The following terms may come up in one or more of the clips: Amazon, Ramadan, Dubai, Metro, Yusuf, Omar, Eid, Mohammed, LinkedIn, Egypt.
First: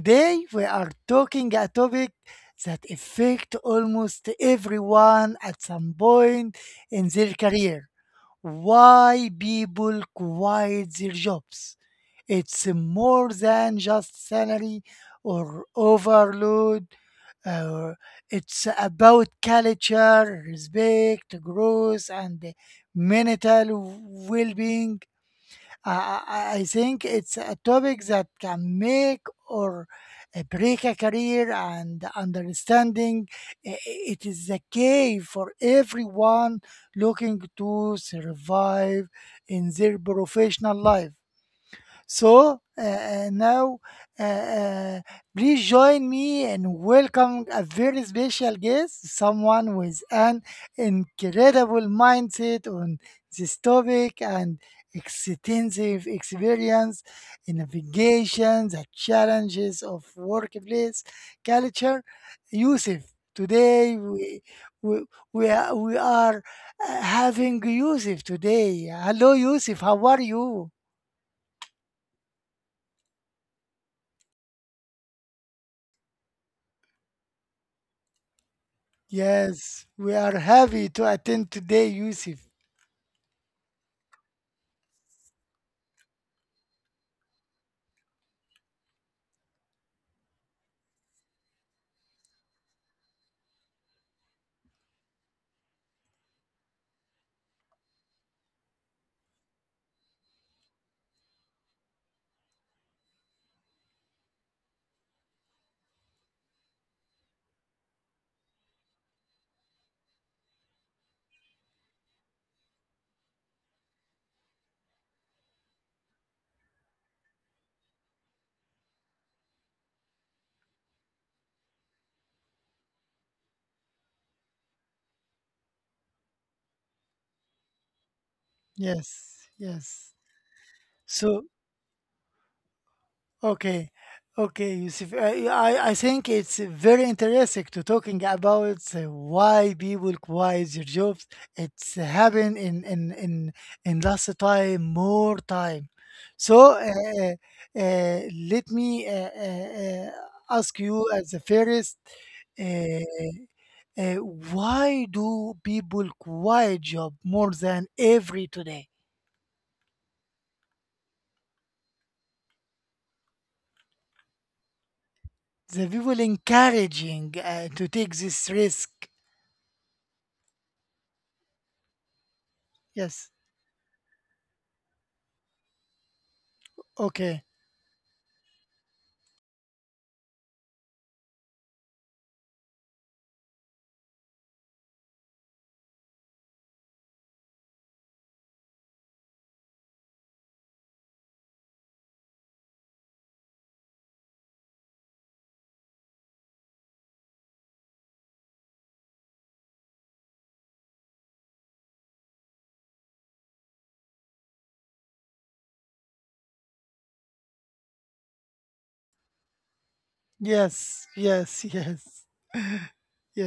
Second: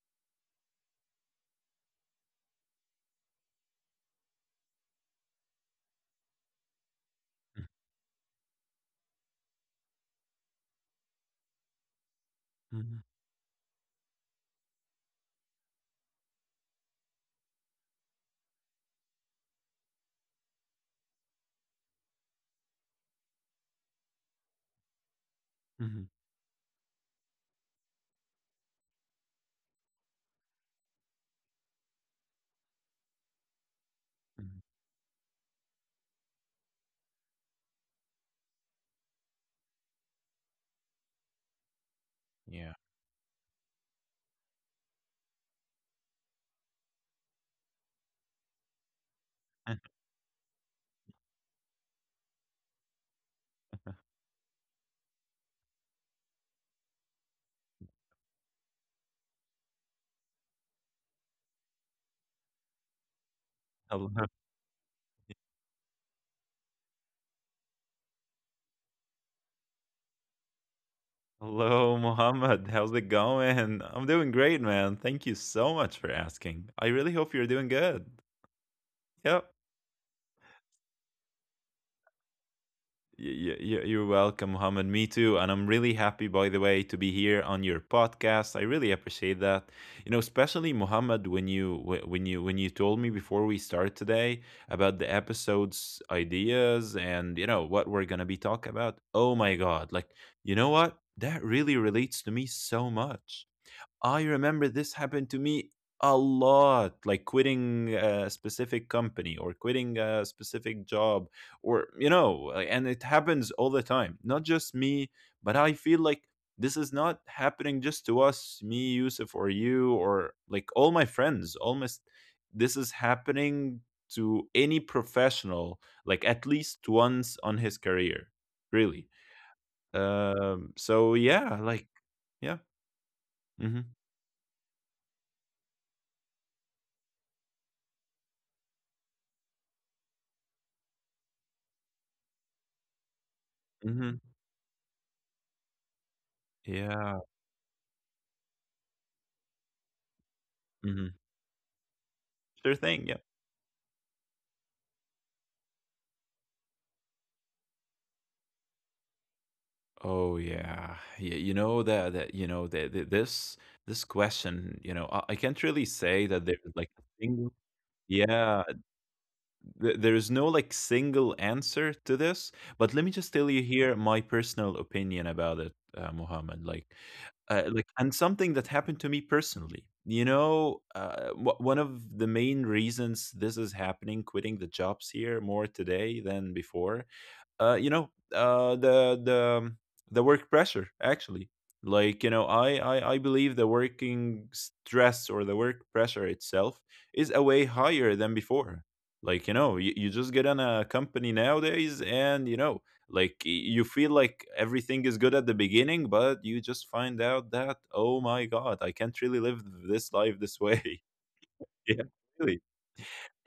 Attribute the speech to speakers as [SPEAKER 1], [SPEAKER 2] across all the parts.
[SPEAKER 1] Today, we are talking a topic that affects almost everyone at some point in their
[SPEAKER 2] Mhm,
[SPEAKER 1] career, why people quit their jobs. It's
[SPEAKER 2] mhm,
[SPEAKER 1] more than just salary or overload. Uh, it's about culture, respect, growth, and mental well being.
[SPEAKER 2] mhm,
[SPEAKER 1] I think it's a topic that can make or break a career, and understanding i- it is
[SPEAKER 2] mhm.
[SPEAKER 1] the key for everyone looking to survive in their professional life. So
[SPEAKER 2] Yeah.
[SPEAKER 1] uh, uh, now, uh, uh, Please join me in welcoming a very special guest, someone with an incredible mindset on this topic and extensive experience in navigation, the challenges of workplace culture. Yusuf, today
[SPEAKER 2] Hello,
[SPEAKER 1] we, we are having Yusuf today. Hello, Yusuf, how are you?
[SPEAKER 2] hello, Mohammed. How's it going? I'm doing great, man. Thank you so much for asking. I really hope you're doing good. Yep.
[SPEAKER 1] Yes, we are happy to attend today, Yusuf.
[SPEAKER 2] You're welcome, Mohammed. Me too. And I'm really happy, by the way, to be here on your podcast. I really appreciate that. You know, especially Mohammed, when you wh- when you told me before we start today about the episodes ideas and what we're gonna be talking about. Oh my God! Like, you know what? That really relates to me so much. I remember this happened to me a lot, like quitting a specific company or quitting a specific job, or, like, and it happens all the time. Not just me, but I feel like this is not happening just to us, me, Yusuf, or you, or like all my friends. Almost this is happening to any professional, like at least once on his career, really.
[SPEAKER 1] Yes, yes.
[SPEAKER 2] So
[SPEAKER 1] So,
[SPEAKER 2] yeah, like, yeah.
[SPEAKER 1] okay,
[SPEAKER 2] hmm
[SPEAKER 1] okay, Yusuf. I think it's very interesting to talking about why people quit their jobs. It's happened in
[SPEAKER 2] hmm.
[SPEAKER 1] last time more time. So
[SPEAKER 2] Yeah.
[SPEAKER 1] uh, uh, uh, Let me ask you
[SPEAKER 2] Mhm.
[SPEAKER 1] as the first,
[SPEAKER 2] Sure thing. Yep.
[SPEAKER 1] uh, uh, why do people quit job more than every today?
[SPEAKER 2] Oh yeah, yeah. You know that that you know that, that this question. You know, I can't really
[SPEAKER 1] The people
[SPEAKER 2] say that there's like a
[SPEAKER 1] encouraging
[SPEAKER 2] single.
[SPEAKER 1] to take this
[SPEAKER 2] Yeah,
[SPEAKER 1] risk.
[SPEAKER 2] there is no like single answer to this. But let me just
[SPEAKER 1] Yes.
[SPEAKER 2] tell you here my personal opinion about it, Muhammad.
[SPEAKER 1] Okay.
[SPEAKER 2] Like and something that happened to me personally, you know, one of the main reasons this is happening, quitting the jobs here more today than before, you know, uh, the work pressure actually. Like you know, I believe the working stress or the work pressure itself is a way higher than before. Like you know, you just get on a company nowadays, and you know, like you feel like everything is good at the beginning, but you just find out that oh my god, I can't really live this life this way.
[SPEAKER 1] Yes. Yes.
[SPEAKER 2] yeah,
[SPEAKER 1] Yes.
[SPEAKER 2] really.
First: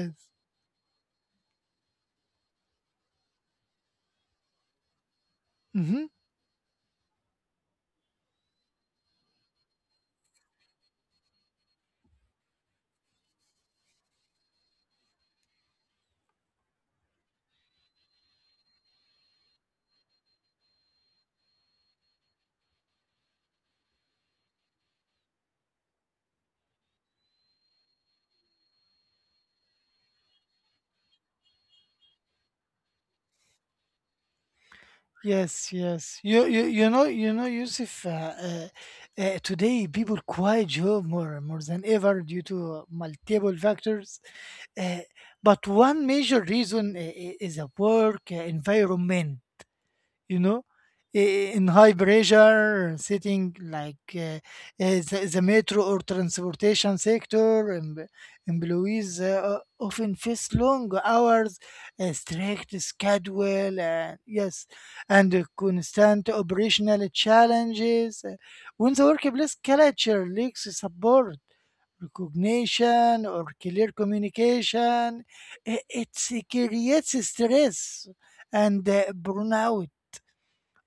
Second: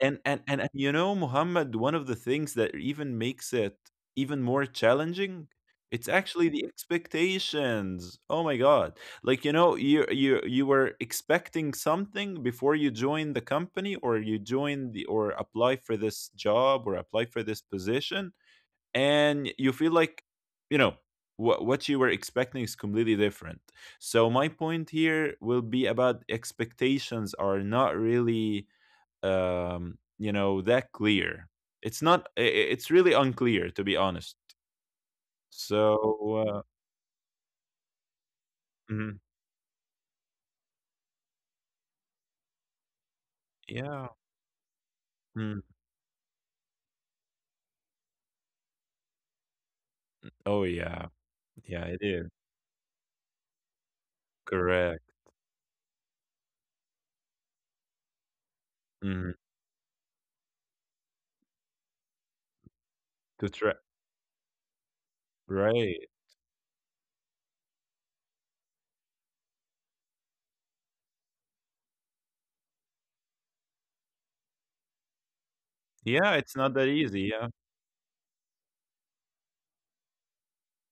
[SPEAKER 2] And you know, Muhammad, one of the things that even makes it even more challenging,
[SPEAKER 1] Mm-hmm.
[SPEAKER 2] it's actually the expectations. Oh my God. Like, you know, you were expecting something before you joined the company or you joined the or apply for this job or apply for this position, and you feel like, you know, what you were expecting is completely different. So my point here will be about expectations are not really you know, that clear. It's not. It's really unclear, to be honest.
[SPEAKER 1] Yes. Yes.
[SPEAKER 2] So, uh,
[SPEAKER 1] You know, Yusuf.
[SPEAKER 2] mhm,
[SPEAKER 1] Today, people quite job more more than ever due to multiple
[SPEAKER 2] yeah.
[SPEAKER 1] factors. Uh,
[SPEAKER 2] Mm.
[SPEAKER 1] but one major reason is a work environment. You
[SPEAKER 2] Oh,
[SPEAKER 1] know,
[SPEAKER 2] yeah.
[SPEAKER 1] in
[SPEAKER 2] Yeah, it
[SPEAKER 1] high
[SPEAKER 2] is.
[SPEAKER 1] pressure, sitting like
[SPEAKER 2] Correct.
[SPEAKER 1] the metro or transportation sector, employees
[SPEAKER 2] Hmm.
[SPEAKER 1] often face long hours, a strict
[SPEAKER 2] To try.
[SPEAKER 1] schedule, yes, and
[SPEAKER 2] Right.
[SPEAKER 1] constant operational challenges. When the workplace culture lacks support, recognition, or clear communication, it
[SPEAKER 2] Yeah, it's not that
[SPEAKER 1] creates
[SPEAKER 2] easy. Yeah.
[SPEAKER 1] stress and burnout.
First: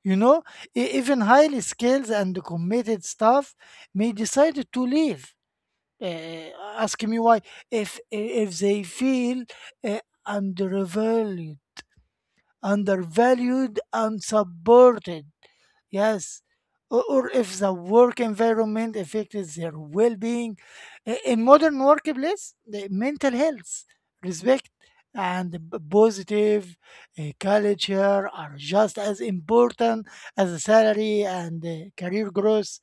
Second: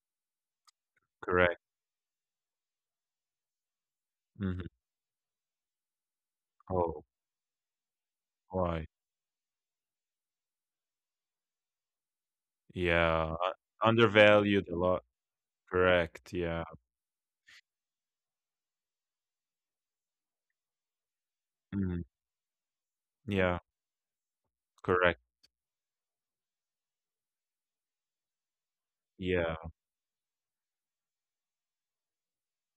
[SPEAKER 1] You know, even
[SPEAKER 2] Correct.
[SPEAKER 1] highly skilled and committed staff may
[SPEAKER 2] Hmm.
[SPEAKER 1] decide to leave. Uh, ask
[SPEAKER 2] Oh,
[SPEAKER 1] me why. If they
[SPEAKER 2] why?
[SPEAKER 1] feel uh, undervalued,
[SPEAKER 2] Yeah.
[SPEAKER 1] undervalued,
[SPEAKER 2] Undervalued a lot.
[SPEAKER 1] unsupported.
[SPEAKER 2] Correct.
[SPEAKER 1] Yes.
[SPEAKER 2] Yeah.
[SPEAKER 1] Or if the work environment affects their well being. In modern
[SPEAKER 2] Mhm.
[SPEAKER 1] workplace, the mental
[SPEAKER 2] Yeah.
[SPEAKER 1] health, respect,
[SPEAKER 2] Correct.
[SPEAKER 1] and positive culture are just as
[SPEAKER 2] Yeah.
[SPEAKER 1] important as the salary and career growth.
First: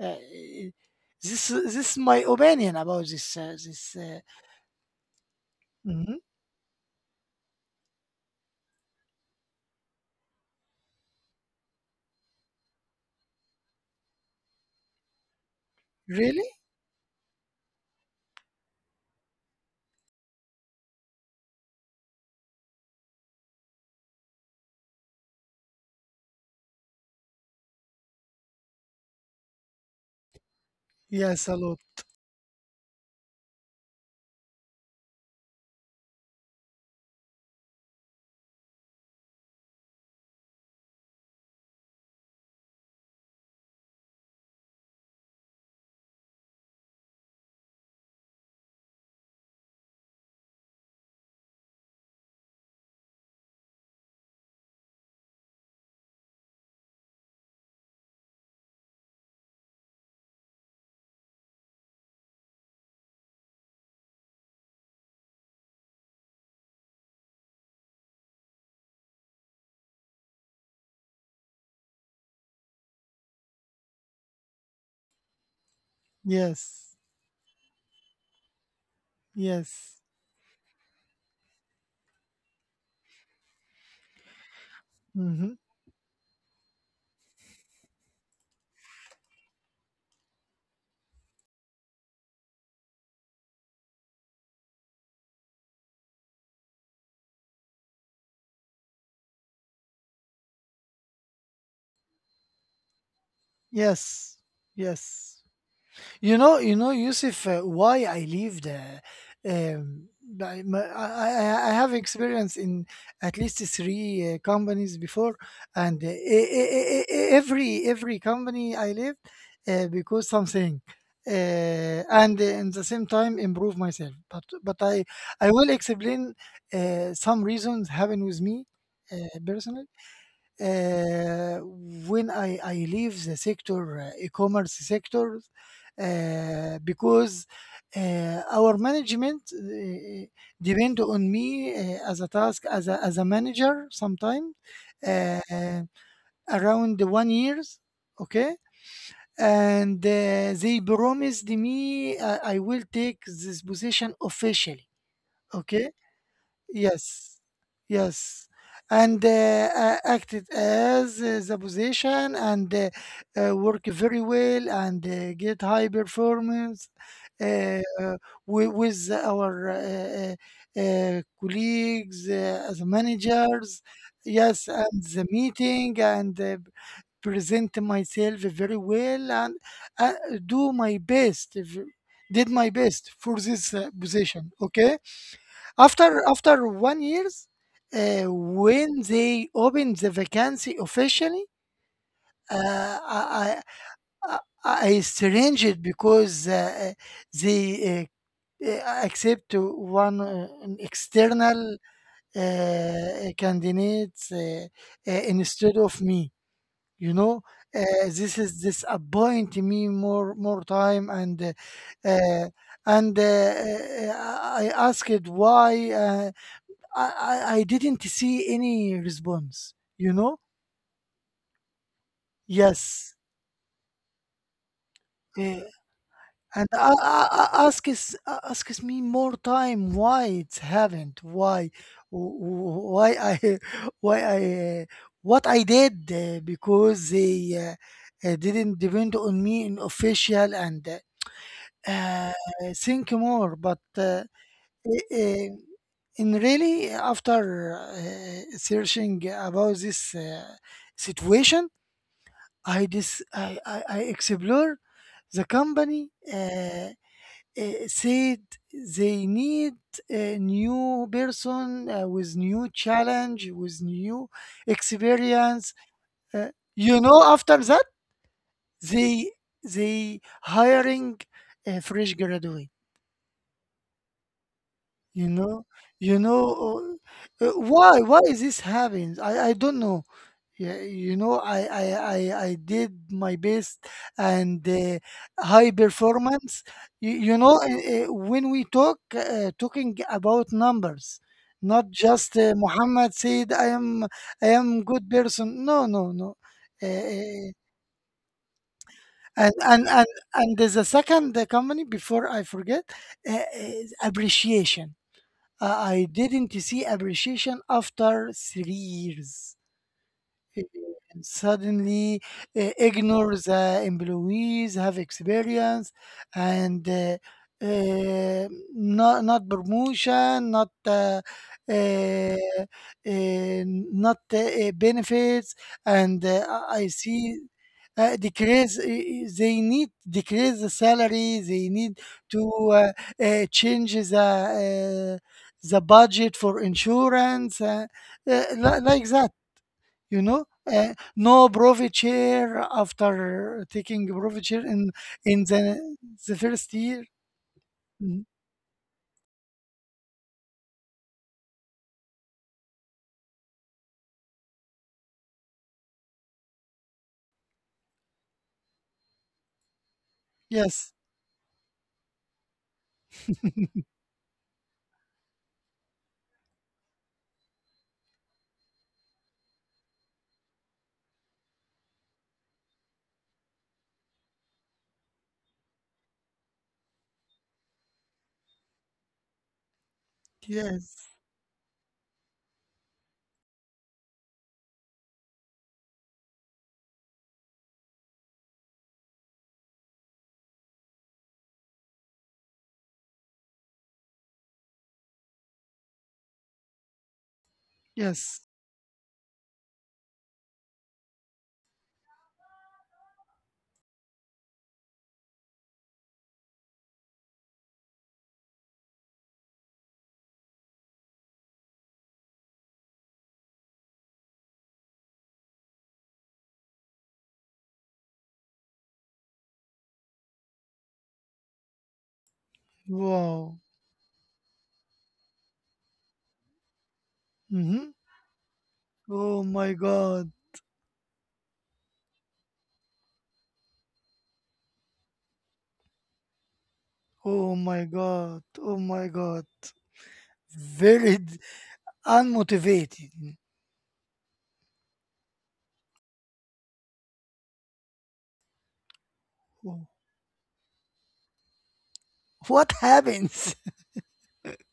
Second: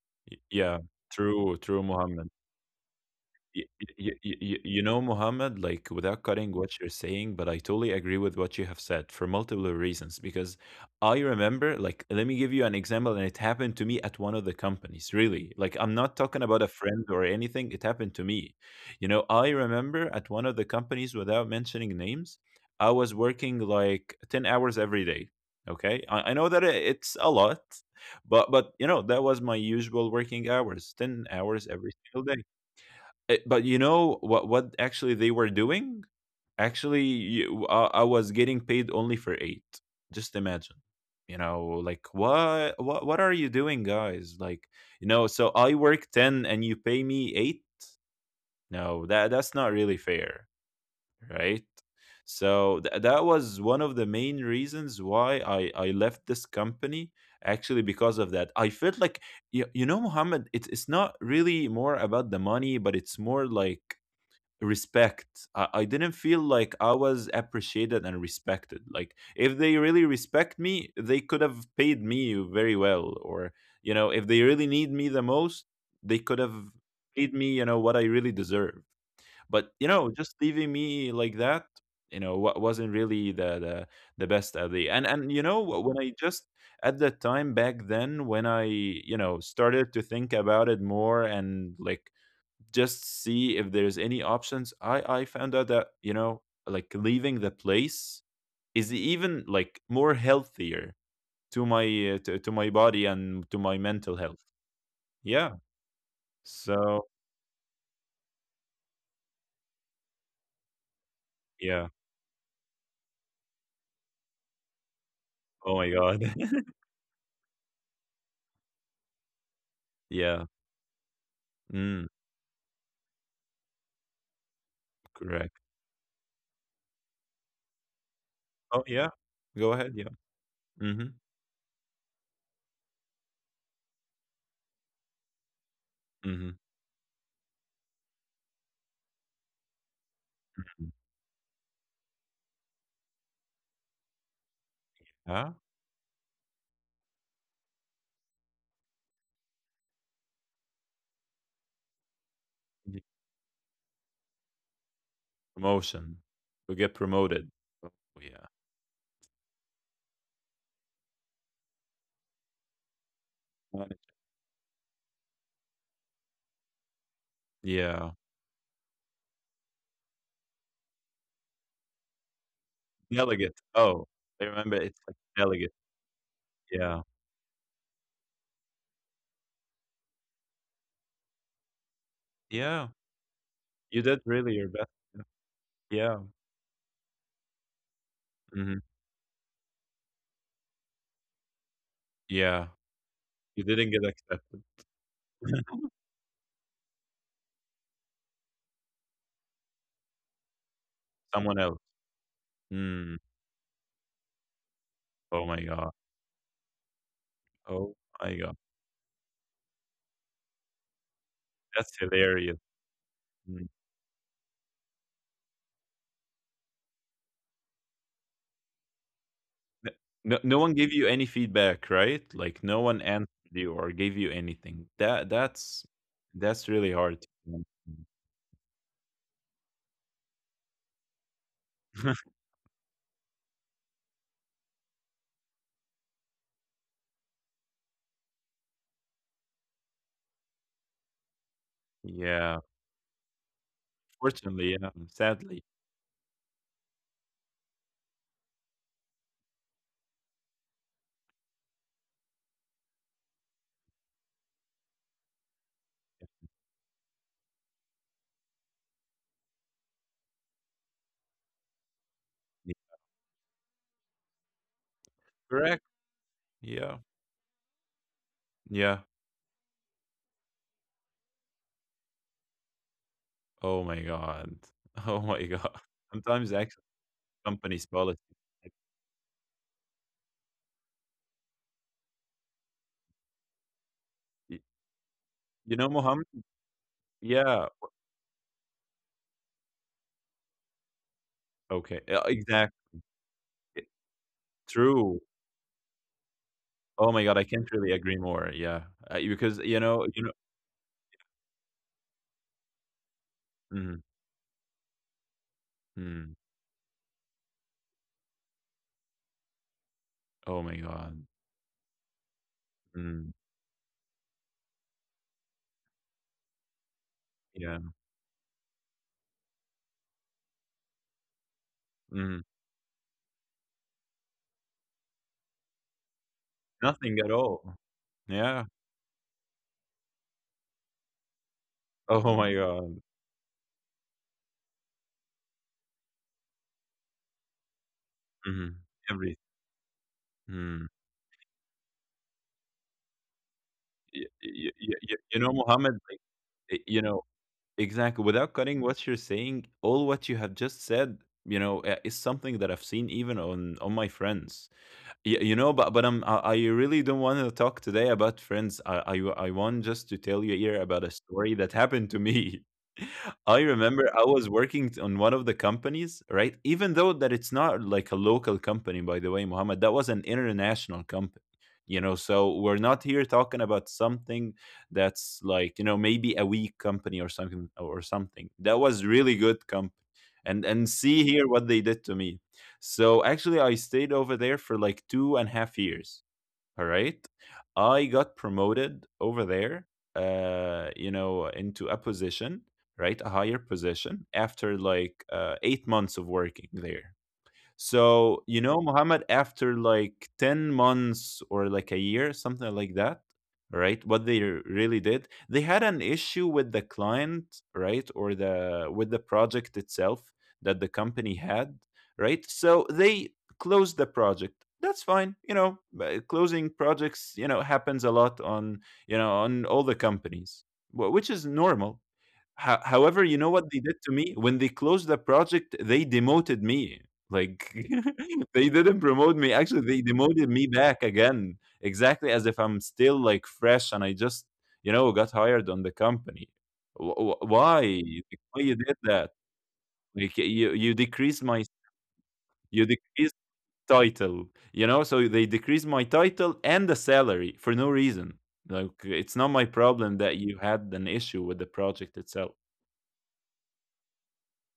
[SPEAKER 1] Uh,
[SPEAKER 2] Yeah.
[SPEAKER 1] this,
[SPEAKER 2] True.
[SPEAKER 1] this
[SPEAKER 2] True,
[SPEAKER 1] is my
[SPEAKER 2] Muhammad.
[SPEAKER 1] opinion about this.
[SPEAKER 2] Y-
[SPEAKER 1] This
[SPEAKER 2] y- y- y- you know, Mohammed, like
[SPEAKER 1] mhm.
[SPEAKER 2] without cutting what you're saying, but I totally agree with what you have said for multiple reasons. Because I remember, like, let me give you an example, and it happened to me at one of the companies, really. Like, I'm not
[SPEAKER 1] Really?
[SPEAKER 2] talking about a friend or anything, it happened to me. You know, I remember at one of the companies, without mentioning names, I was working like 10 hours every day. Okay. I know that it's a lot, but, you know, that was my usual working hours, 10
[SPEAKER 1] Yes, a
[SPEAKER 2] hours
[SPEAKER 1] lot.
[SPEAKER 2] every single day. Eh, but you know what actually they were doing? Actually, I was getting paid only for 8. Just imagine. You know, like what are you doing guys? Like, you know, so I work 10 and you pay me 8? No, that's not really fair, right? So that was one of the main reasons why I left this company, actually because of that. I felt like you know, Muhammad, it's not really more about the money, but it's more like respect. I didn't feel like I was appreciated and respected. Like if they really respect me, they could have paid me very well. Or, you know, if they really need me the most, they could have
[SPEAKER 1] Yes.
[SPEAKER 2] paid me, you know, what I really deserve. But, you
[SPEAKER 1] Yes.
[SPEAKER 2] know, just leaving me like that, you know, what wasn't really the best idea. And you
[SPEAKER 1] Hmm.
[SPEAKER 2] know, when I just at that time back then when I, you know, started to think about it more and like just see if there's any options. I found out that you know like leaving the place is even like more healthier to my to my body and to my mental
[SPEAKER 1] Yes.
[SPEAKER 2] health.
[SPEAKER 1] Yes.
[SPEAKER 2] Yeah.
[SPEAKER 1] You know,
[SPEAKER 2] So
[SPEAKER 1] Yusuf, why I leave the. Um, I, my- I
[SPEAKER 2] yeah.
[SPEAKER 1] have experience in at least three companies before,
[SPEAKER 2] Oh my
[SPEAKER 1] and e-
[SPEAKER 2] god.
[SPEAKER 1] e- e- e- e, every company I left because
[SPEAKER 2] yeah.
[SPEAKER 1] something,
[SPEAKER 2] Mm,
[SPEAKER 1] and in the same time improve myself. But I I
[SPEAKER 2] correct.
[SPEAKER 1] will explain some reasons happened with me
[SPEAKER 2] Oh yeah. Go
[SPEAKER 1] personally
[SPEAKER 2] ahead. Yeah. Mhm.
[SPEAKER 1] uh, when I leave the sector, e-commerce sector,
[SPEAKER 2] Mhm.
[SPEAKER 1] because our management
[SPEAKER 2] Mhm.
[SPEAKER 1] depend on me as a task, as a manager sometime, uh,
[SPEAKER 2] Huh?
[SPEAKER 1] around the 1 year, okay? And they promised me I will
[SPEAKER 2] Y-
[SPEAKER 1] take this position officially, okay?
[SPEAKER 2] Promotion. You get
[SPEAKER 1] Yes,
[SPEAKER 2] promoted. Oh yeah.
[SPEAKER 1] yes, and acted as the position and work
[SPEAKER 2] Manage-
[SPEAKER 1] very well and get high performance uh,
[SPEAKER 2] Yeah.
[SPEAKER 1] with our colleagues, the
[SPEAKER 2] Delegate.
[SPEAKER 1] managers.
[SPEAKER 2] Oh, I
[SPEAKER 1] Yes,
[SPEAKER 2] remember it's
[SPEAKER 1] and
[SPEAKER 2] like
[SPEAKER 1] the
[SPEAKER 2] delegate.
[SPEAKER 1] meeting and
[SPEAKER 2] Yeah.
[SPEAKER 1] present myself very well and uh, do my best. V- Did my
[SPEAKER 2] Yeah.
[SPEAKER 1] best for this
[SPEAKER 2] You did
[SPEAKER 1] position.
[SPEAKER 2] really your best.
[SPEAKER 1] Okay. After
[SPEAKER 2] Yeah.
[SPEAKER 1] after 1 year,
[SPEAKER 2] Mhm.
[SPEAKER 1] when they opened the vacancy officially,
[SPEAKER 2] Yeah.
[SPEAKER 1] uh, I,
[SPEAKER 2] You
[SPEAKER 1] I
[SPEAKER 2] didn't get
[SPEAKER 1] I
[SPEAKER 2] accepted.
[SPEAKER 1] I strange because they accept to one an
[SPEAKER 2] Someone else.
[SPEAKER 1] external
[SPEAKER 2] Mm.
[SPEAKER 1] candidate
[SPEAKER 2] Oh my
[SPEAKER 1] instead
[SPEAKER 2] god.
[SPEAKER 1] of me. You know,
[SPEAKER 2] Oh my
[SPEAKER 1] this
[SPEAKER 2] god.
[SPEAKER 1] is disappoint me more more time and.
[SPEAKER 2] That's
[SPEAKER 1] Uh, uh,
[SPEAKER 2] hilarious.
[SPEAKER 1] and uh,
[SPEAKER 2] Mm.
[SPEAKER 1] uh, I asked why. I didn't see any response,
[SPEAKER 2] N-
[SPEAKER 1] you
[SPEAKER 2] No,
[SPEAKER 1] know?
[SPEAKER 2] no one gave you any feedback, right? Like no one
[SPEAKER 1] Yes.
[SPEAKER 2] answered you or gave you anything. That
[SPEAKER 1] eh,
[SPEAKER 2] that's
[SPEAKER 1] and
[SPEAKER 2] really hard to do.
[SPEAKER 1] I ask is asks me more time why it haven't why why I why I uh, what I did because they uh, didn't depend on me in official and uh, uh,
[SPEAKER 2] yeah.
[SPEAKER 1] think more but
[SPEAKER 2] Fortunately, yeah.
[SPEAKER 1] uh,
[SPEAKER 2] Sadly.
[SPEAKER 1] in really after searching about this situation I dis I explore the company said they need a new person with
[SPEAKER 2] Yeah.
[SPEAKER 1] new challenge with new experience.
[SPEAKER 2] Correct.
[SPEAKER 1] Uh,
[SPEAKER 2] Yeah.
[SPEAKER 1] you know, after that
[SPEAKER 2] Yeah.
[SPEAKER 1] they they hiring a fresh graduate.
[SPEAKER 2] Oh my god. Oh
[SPEAKER 1] You
[SPEAKER 2] my
[SPEAKER 1] know,
[SPEAKER 2] god.
[SPEAKER 1] you
[SPEAKER 2] Sometimes actually
[SPEAKER 1] know
[SPEAKER 2] companies policy.
[SPEAKER 1] why is this
[SPEAKER 2] Like,
[SPEAKER 1] happens? I don't know. Yeah, you know, I did my best
[SPEAKER 2] y-
[SPEAKER 1] and high
[SPEAKER 2] you know, Mohammed.
[SPEAKER 1] performance. You know,
[SPEAKER 2] Yeah.
[SPEAKER 1] when we talk talking about numbers, not
[SPEAKER 2] Okay.
[SPEAKER 1] just
[SPEAKER 2] Exact
[SPEAKER 1] Muhammad said
[SPEAKER 2] e,
[SPEAKER 1] I am good
[SPEAKER 2] true.
[SPEAKER 1] person. No, no, no. Uh,
[SPEAKER 2] Oh my god, I
[SPEAKER 1] uh,
[SPEAKER 2] can't really agree more, yeah.
[SPEAKER 1] and
[SPEAKER 2] Because,
[SPEAKER 1] and and
[SPEAKER 2] you know.
[SPEAKER 1] and there's a second company before I forget uh, uh,
[SPEAKER 2] Mhm,
[SPEAKER 1] appreciation. Uh, I
[SPEAKER 2] mhm.
[SPEAKER 1] didn't see appreciation after 3 years
[SPEAKER 2] Oh my god.
[SPEAKER 1] and suddenly
[SPEAKER 2] Mm,
[SPEAKER 1] ignore the employees have experience and
[SPEAKER 2] yeah.
[SPEAKER 1] uh, not promotion not uh,
[SPEAKER 2] Mhm.
[SPEAKER 1] uh, not benefits and I
[SPEAKER 2] Nothing
[SPEAKER 1] see
[SPEAKER 2] at all. Yeah.
[SPEAKER 1] decrease they need decrease the salary they need
[SPEAKER 2] Oh
[SPEAKER 1] to
[SPEAKER 2] my
[SPEAKER 1] uh,
[SPEAKER 2] god.
[SPEAKER 1] change uh, the budget for insurance
[SPEAKER 2] Mhm.
[SPEAKER 1] like that,
[SPEAKER 2] Everything.
[SPEAKER 1] you know,
[SPEAKER 2] Mm.
[SPEAKER 1] no chair after taking
[SPEAKER 2] Y
[SPEAKER 1] chair
[SPEAKER 2] y you
[SPEAKER 1] in
[SPEAKER 2] know, Mohammed, like,
[SPEAKER 1] the first
[SPEAKER 2] y you
[SPEAKER 1] year.
[SPEAKER 2] know exactly.
[SPEAKER 1] Mhm.
[SPEAKER 2] Without cutting what you're saying, all what you have just said, you know, is something that I've seen even on my friends. You know, but I really don't want to talk today about friends. I want just to tell you here
[SPEAKER 1] Yes.
[SPEAKER 2] about a story that happened to me. I remember I was working on one of the companies, right? Even though that it's not like a local company, by the way, Muhammad, that was an international company. You know, so we're not here talking about something that's like, you know, maybe a weak company or something, or something that was really good company. And
[SPEAKER 1] Yes,
[SPEAKER 2] see here what they did to me. So actually, I stayed over there for like 2.5 years. All right. I got promoted over there, you know, into a position, right? A higher position after like 8 months of working there. So,
[SPEAKER 1] yes.
[SPEAKER 2] you know, Muhammad, after like 10 months or like a year, something like that, right? What they really did, they had an issue with the client, right? Or the with the project itself that the company had, right? So they closed the project. That's fine, you know, closing projects, you know, happens a lot on, you know, on all the companies, which is normal. Ho However, you know
[SPEAKER 1] Wow.
[SPEAKER 2] what they did to me? When they closed the project, they demoted me. Like,
[SPEAKER 1] Hmm.
[SPEAKER 2] they didn't promote
[SPEAKER 1] Oh
[SPEAKER 2] me.
[SPEAKER 1] my
[SPEAKER 2] Actually, they
[SPEAKER 1] god.
[SPEAKER 2] demoted me back again, exactly as if I'm still like fresh and I just, you know, got hired on the company.
[SPEAKER 1] Oh
[SPEAKER 2] Why?
[SPEAKER 1] my
[SPEAKER 2] Like,
[SPEAKER 1] god.
[SPEAKER 2] why you
[SPEAKER 1] Oh
[SPEAKER 2] did
[SPEAKER 1] my
[SPEAKER 2] that?
[SPEAKER 1] god.
[SPEAKER 2] Like, you
[SPEAKER 1] very d-
[SPEAKER 2] decreased my, you
[SPEAKER 1] unmotivated.
[SPEAKER 2] decreased title, you know. So they decreased my title and the salary for no reason. Like, it's not my
[SPEAKER 1] Oh,
[SPEAKER 2] problem that you had an issue with the project itself.
[SPEAKER 1] what happens?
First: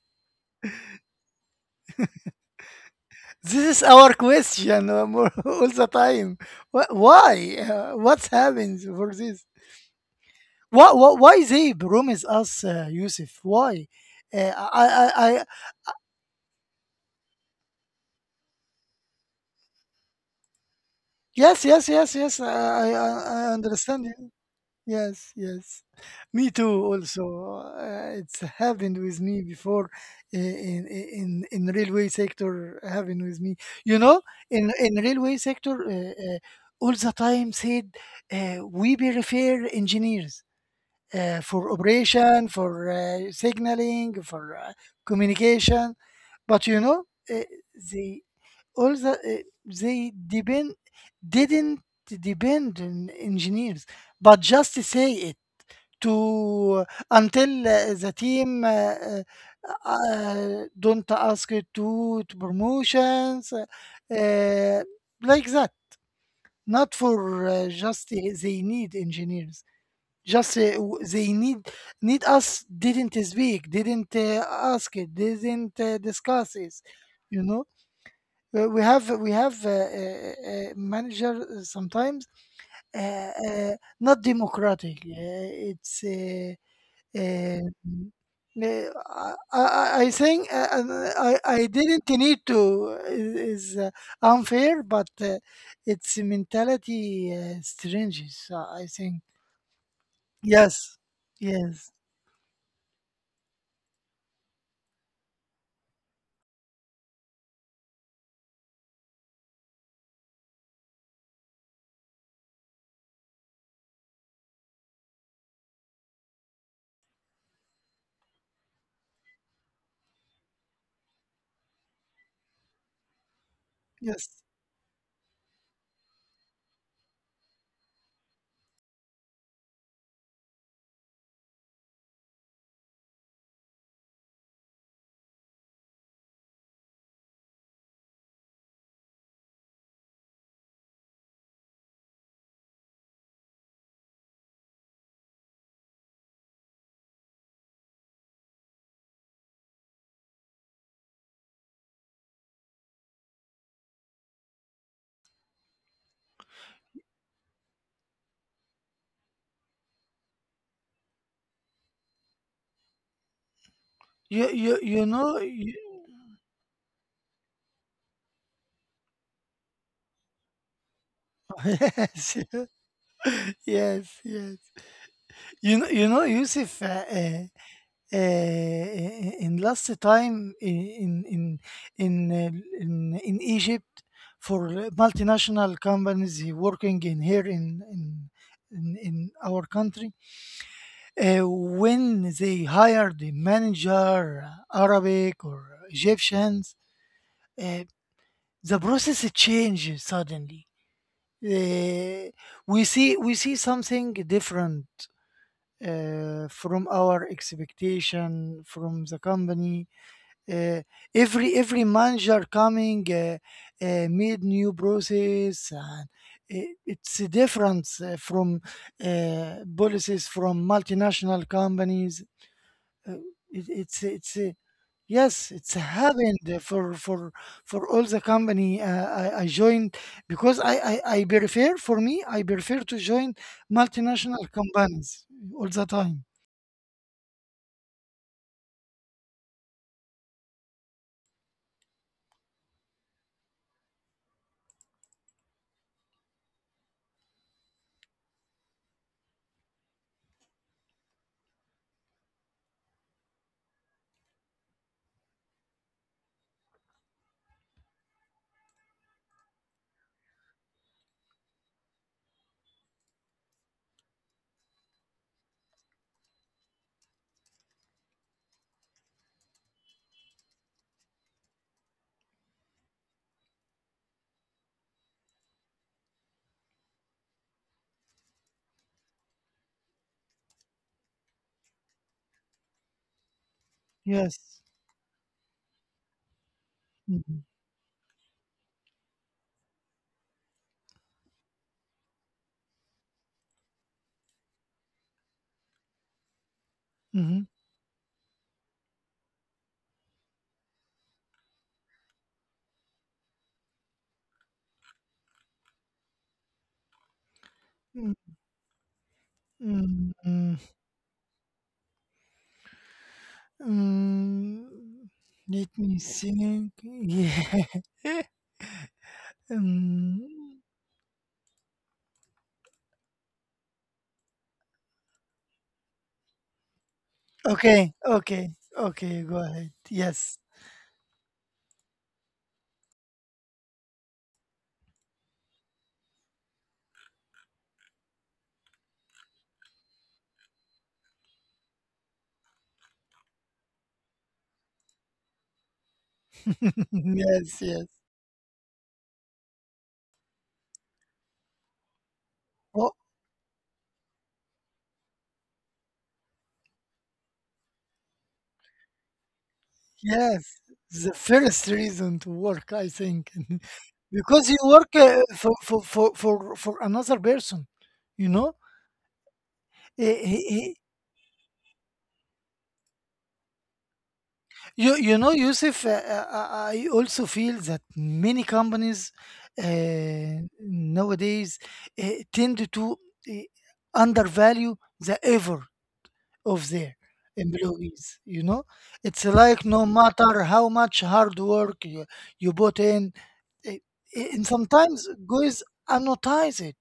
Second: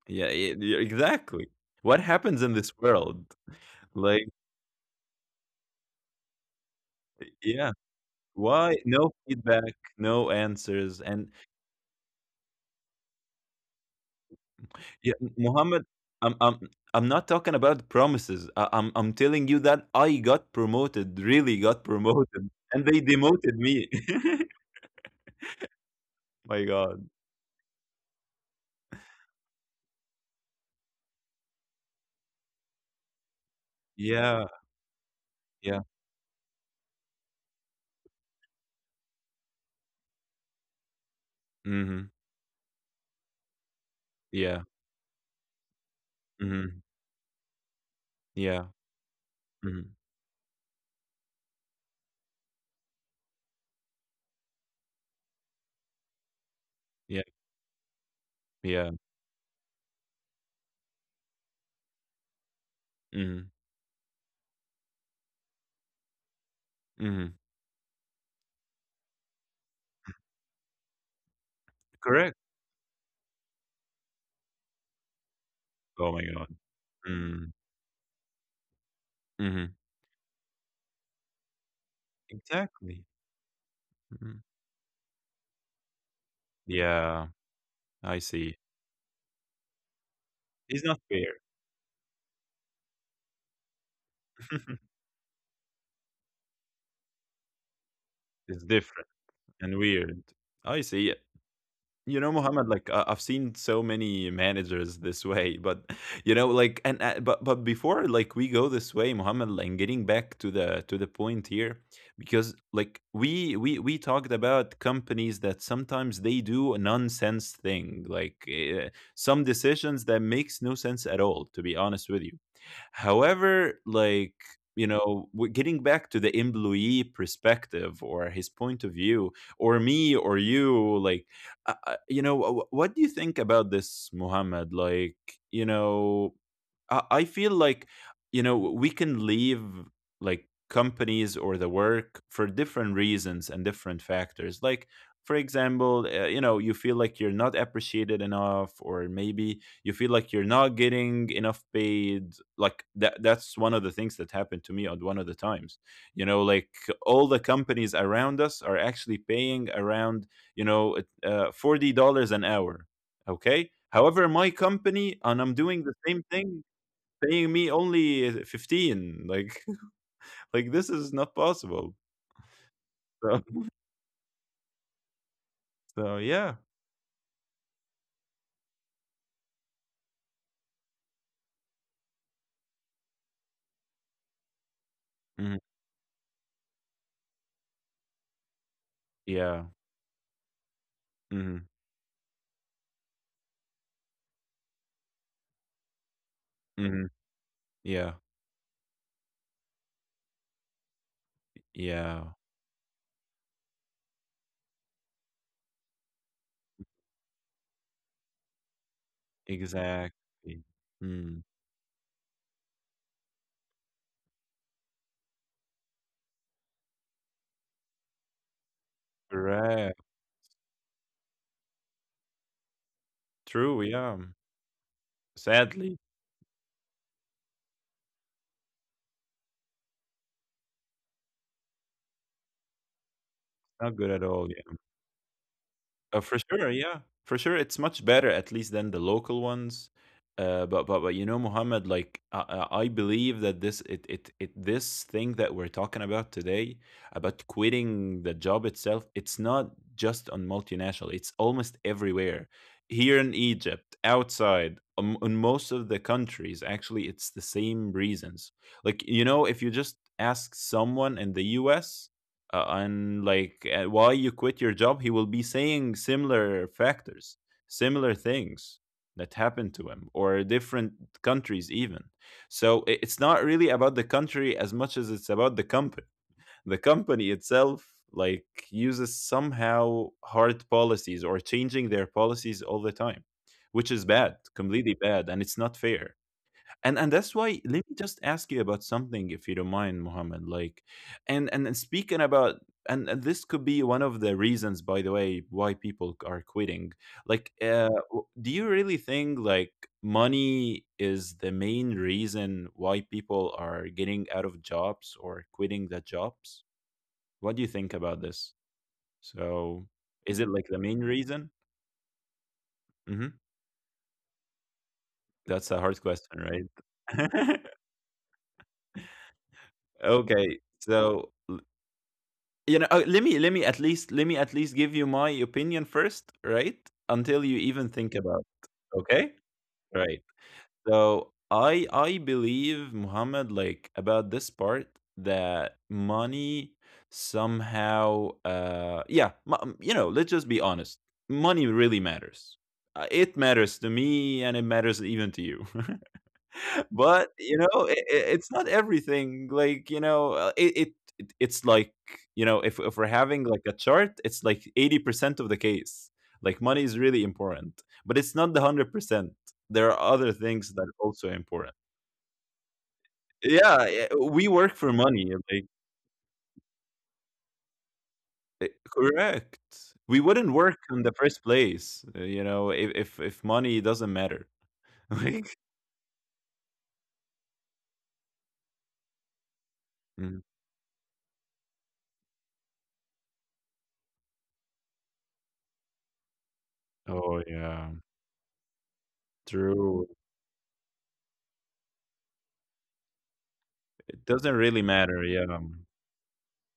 [SPEAKER 2] Yeah, yeah, yeah, exactly. What happens in this world?
[SPEAKER 1] This is our
[SPEAKER 2] Like,
[SPEAKER 1] question, all the time. Why?
[SPEAKER 2] yeah,
[SPEAKER 1] What's
[SPEAKER 2] why
[SPEAKER 1] happens for
[SPEAKER 2] no
[SPEAKER 1] this?
[SPEAKER 2] feedback, no answers, and
[SPEAKER 1] Why they promise us, Yusuf? Why? Uh, I, I,
[SPEAKER 2] yeah,
[SPEAKER 1] I,
[SPEAKER 2] Muhammad, I'm I'm I'm not talking about promises. I'm telling you that I got promoted, really
[SPEAKER 1] yes,
[SPEAKER 2] got
[SPEAKER 1] yes, yes, yes.
[SPEAKER 2] promoted, and they
[SPEAKER 1] I
[SPEAKER 2] demoted me.
[SPEAKER 1] understand you. Yes, yes. Me
[SPEAKER 2] My
[SPEAKER 1] too.
[SPEAKER 2] God.
[SPEAKER 1] Also, it's happened with me before in railway sector. Happened with me. You know,
[SPEAKER 2] Yeah,
[SPEAKER 1] in railway sector,
[SPEAKER 2] yeah.
[SPEAKER 1] all the time said we prefer engineers. Uh, for
[SPEAKER 2] Mm-hmm.
[SPEAKER 1] operation, for signaling, for
[SPEAKER 2] Yeah.
[SPEAKER 1] communication. But you
[SPEAKER 2] Mm-hmm.
[SPEAKER 1] know, uh, they
[SPEAKER 2] Yeah.
[SPEAKER 1] all the
[SPEAKER 2] Mm-hmm.
[SPEAKER 1] they depend didn't depend on engineers, but just say it to
[SPEAKER 2] Yeah.
[SPEAKER 1] until the team
[SPEAKER 2] Yeah.
[SPEAKER 1] don't ask it to promotions
[SPEAKER 2] Mm-hmm.
[SPEAKER 1] uh, like that. Not for
[SPEAKER 2] Mm-hmm.
[SPEAKER 1] just they need engineers just they need need us
[SPEAKER 2] Correct.
[SPEAKER 1] didn't speak didn't ask it didn't discuss
[SPEAKER 2] Oh my
[SPEAKER 1] it,
[SPEAKER 2] God.
[SPEAKER 1] you know.
[SPEAKER 2] Mm-hmm.
[SPEAKER 1] We have
[SPEAKER 2] Mm-hmm,
[SPEAKER 1] manager sometimes
[SPEAKER 2] exactly.
[SPEAKER 1] not democratic
[SPEAKER 2] Mhm.
[SPEAKER 1] it's uh,
[SPEAKER 2] Yeah.
[SPEAKER 1] uh,
[SPEAKER 2] I see.
[SPEAKER 1] I, I I think and
[SPEAKER 2] It's not
[SPEAKER 1] I
[SPEAKER 2] fair.
[SPEAKER 1] didn't need to uh, is unfair but it's mentality strange. So I think,
[SPEAKER 2] it's different and weird.
[SPEAKER 1] yes,
[SPEAKER 2] I see.
[SPEAKER 1] yes.
[SPEAKER 2] You know, Mohammed, like I've seen so many managers this way, but you know, like and but before like we go this way, Mohammed, and getting back to the point here, because like we talked about companies that sometimes they do a nonsense thing, like some decisions that makes no sense at all. To be honest with you,
[SPEAKER 1] Yes.
[SPEAKER 2] however, like, you know, getting back to the employee perspective or his point of view, or me or you, like, you know, what do you think about this, Muhammad? Like, you know, I feel like, you know, we can leave like companies or the work for different reasons and different factors. Like, for example, you know, you feel like you're not appreciated enough, or maybe you feel like you're not getting enough paid. Like that, that's one of the things that happened to me at one of the times. You know, like all the companies around us are actually paying around, $40 an hour. Okay.
[SPEAKER 1] You
[SPEAKER 2] However,
[SPEAKER 1] you
[SPEAKER 2] my
[SPEAKER 1] you know
[SPEAKER 2] company,
[SPEAKER 1] you,
[SPEAKER 2] and I'm doing the same thing paying me only 15, like like this is not possible.
[SPEAKER 1] yes,
[SPEAKER 2] So,
[SPEAKER 1] yes, yes. You know, you know,
[SPEAKER 2] so
[SPEAKER 1] Yusuf,
[SPEAKER 2] yeah.
[SPEAKER 1] in last time in uh, in Egypt for multinational
[SPEAKER 2] Mhm.
[SPEAKER 1] companies working in here in in our
[SPEAKER 2] Yeah.
[SPEAKER 1] country
[SPEAKER 2] Hmm.
[SPEAKER 1] when they hired the manager Arabic or Egyptians,
[SPEAKER 2] Hmm.
[SPEAKER 1] uh,
[SPEAKER 2] Yeah.
[SPEAKER 1] the process changed suddenly. Uh,
[SPEAKER 2] Yeah.
[SPEAKER 1] we see something different from our expectation from the company. Uh,
[SPEAKER 2] Exactly. Mm.
[SPEAKER 1] every manager coming made new process and it's a difference from policies
[SPEAKER 2] Correct.
[SPEAKER 1] from multinational companies uh, it,
[SPEAKER 2] True,
[SPEAKER 1] it's
[SPEAKER 2] yeah.
[SPEAKER 1] yes, it's
[SPEAKER 2] Sadly.
[SPEAKER 1] happened for all the company I joined because I prefer for me I prefer to join
[SPEAKER 2] Not good
[SPEAKER 1] multinational
[SPEAKER 2] at all.
[SPEAKER 1] companies all the time.
[SPEAKER 2] For sure, yeah, for sure, it's much better at least than the local ones. But you know, Muhammad, I believe that this it, it it this thing that we're talking about today about quitting the job itself, it's not just on multinational. It's almost everywhere. Here in Egypt, outside, in most of the countries, actually, it's the same reasons. Like you know, if you just ask someone in the U.S and why you quit your job, he will be saying similar factors, similar things that happened to him, or different countries even. So it's not really about the country as much as it's about the company, the company itself, like uses somehow hard policies or changing their policies all the time, which is bad,
[SPEAKER 1] Yes.
[SPEAKER 2] completely bad, and it's not fair. And that's
[SPEAKER 1] Mm-hmm.
[SPEAKER 2] why, let me just ask you about something, if you don't mind, Mohammed. Like and speaking about and this could be one of the reasons, by the way, why people are quitting. Like,
[SPEAKER 1] Mm,
[SPEAKER 2] do you really think like money is the main reason why people are getting out of jobs or quitting the jobs? What do you think
[SPEAKER 1] mm,
[SPEAKER 2] about this? So, is it
[SPEAKER 1] mm,
[SPEAKER 2] like the main reason? Hmm.
[SPEAKER 1] mm.
[SPEAKER 2] That's
[SPEAKER 1] Let
[SPEAKER 2] a
[SPEAKER 1] me
[SPEAKER 2] hard question, right?
[SPEAKER 1] think. Yeah.
[SPEAKER 2] Okay,
[SPEAKER 1] Mm.
[SPEAKER 2] so let me at least give you my opinion first, right? Until you
[SPEAKER 1] Okay,
[SPEAKER 2] even think about
[SPEAKER 1] okay,
[SPEAKER 2] it,
[SPEAKER 1] okay,
[SPEAKER 2] okay?
[SPEAKER 1] go ahead.
[SPEAKER 2] Right.
[SPEAKER 1] Yes,
[SPEAKER 2] So I believe Muhammad, like about this part, that money somehow you know, let's just be honest. Money really matters. It matters to me and it matters even to you. But
[SPEAKER 1] yes, yes.
[SPEAKER 2] it's not everything, like you know, it's like, you know, if
[SPEAKER 1] Wha-
[SPEAKER 2] we're having like a chart, it's like 80% of the case. Like money is really important, but it's not the 100%. There are other
[SPEAKER 1] Yes,
[SPEAKER 2] things that are
[SPEAKER 1] the
[SPEAKER 2] also
[SPEAKER 1] first
[SPEAKER 2] important.
[SPEAKER 1] reason to work, I think,
[SPEAKER 2] Yeah. Yeah, we
[SPEAKER 1] because you
[SPEAKER 2] work for
[SPEAKER 1] work uh,
[SPEAKER 2] money,
[SPEAKER 1] for,
[SPEAKER 2] like
[SPEAKER 1] for for for for another person, you know.
[SPEAKER 2] eh, correct, we
[SPEAKER 1] Eh, he-
[SPEAKER 2] wouldn't
[SPEAKER 1] he-
[SPEAKER 2] work in the first place, you know, if if money doesn't matter.
[SPEAKER 1] you you know,
[SPEAKER 2] Like
[SPEAKER 1] Yusuf. I also feel that many companies
[SPEAKER 2] Mm.
[SPEAKER 1] nowadays tend to uh, undervalue the effort of their
[SPEAKER 2] Oh yeah.
[SPEAKER 1] employees. You know, it's like no
[SPEAKER 2] True.
[SPEAKER 1] matter how much hard work you put in, it,
[SPEAKER 2] It
[SPEAKER 1] and
[SPEAKER 2] doesn't really
[SPEAKER 1] sometimes
[SPEAKER 2] matter, yeah.
[SPEAKER 1] guys goes it,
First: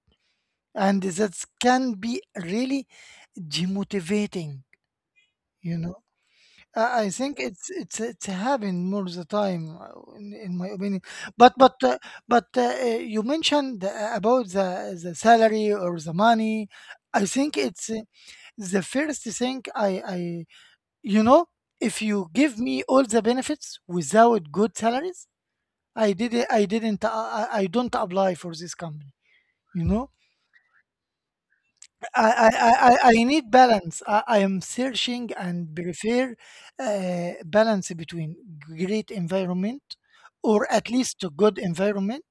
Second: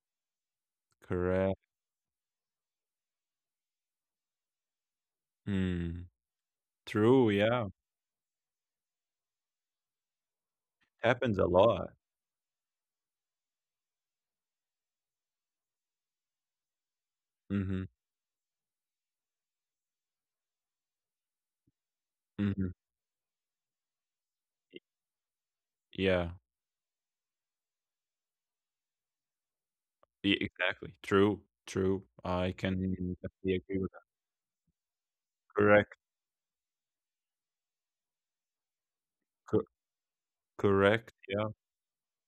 [SPEAKER 1] and that
[SPEAKER 2] Correct.
[SPEAKER 1] can be really demotivating. You know,
[SPEAKER 2] Mm.
[SPEAKER 1] I
[SPEAKER 2] True,
[SPEAKER 1] think
[SPEAKER 2] yeah.
[SPEAKER 1] it's happened more the time, in my opinion.
[SPEAKER 2] Happens a
[SPEAKER 1] But but
[SPEAKER 2] lot.
[SPEAKER 1] uh, you mentioned about the salary or the money. I think
[SPEAKER 2] Mhm.
[SPEAKER 1] it's the first thing I you know, if you give
[SPEAKER 2] Mhm.
[SPEAKER 1] me all the benefits without good salaries, I
[SPEAKER 2] Yeah.
[SPEAKER 1] did I didn't I don't apply for this company. You know.
[SPEAKER 2] E exactly. True, true. I can
[SPEAKER 1] I need
[SPEAKER 2] definitely agree with
[SPEAKER 1] balance.
[SPEAKER 2] that.
[SPEAKER 1] I am searching and
[SPEAKER 2] Correct,
[SPEAKER 1] prefer balance between great
[SPEAKER 2] co
[SPEAKER 1] environment or at
[SPEAKER 2] correct,
[SPEAKER 1] least a
[SPEAKER 2] yeah.
[SPEAKER 1] good environment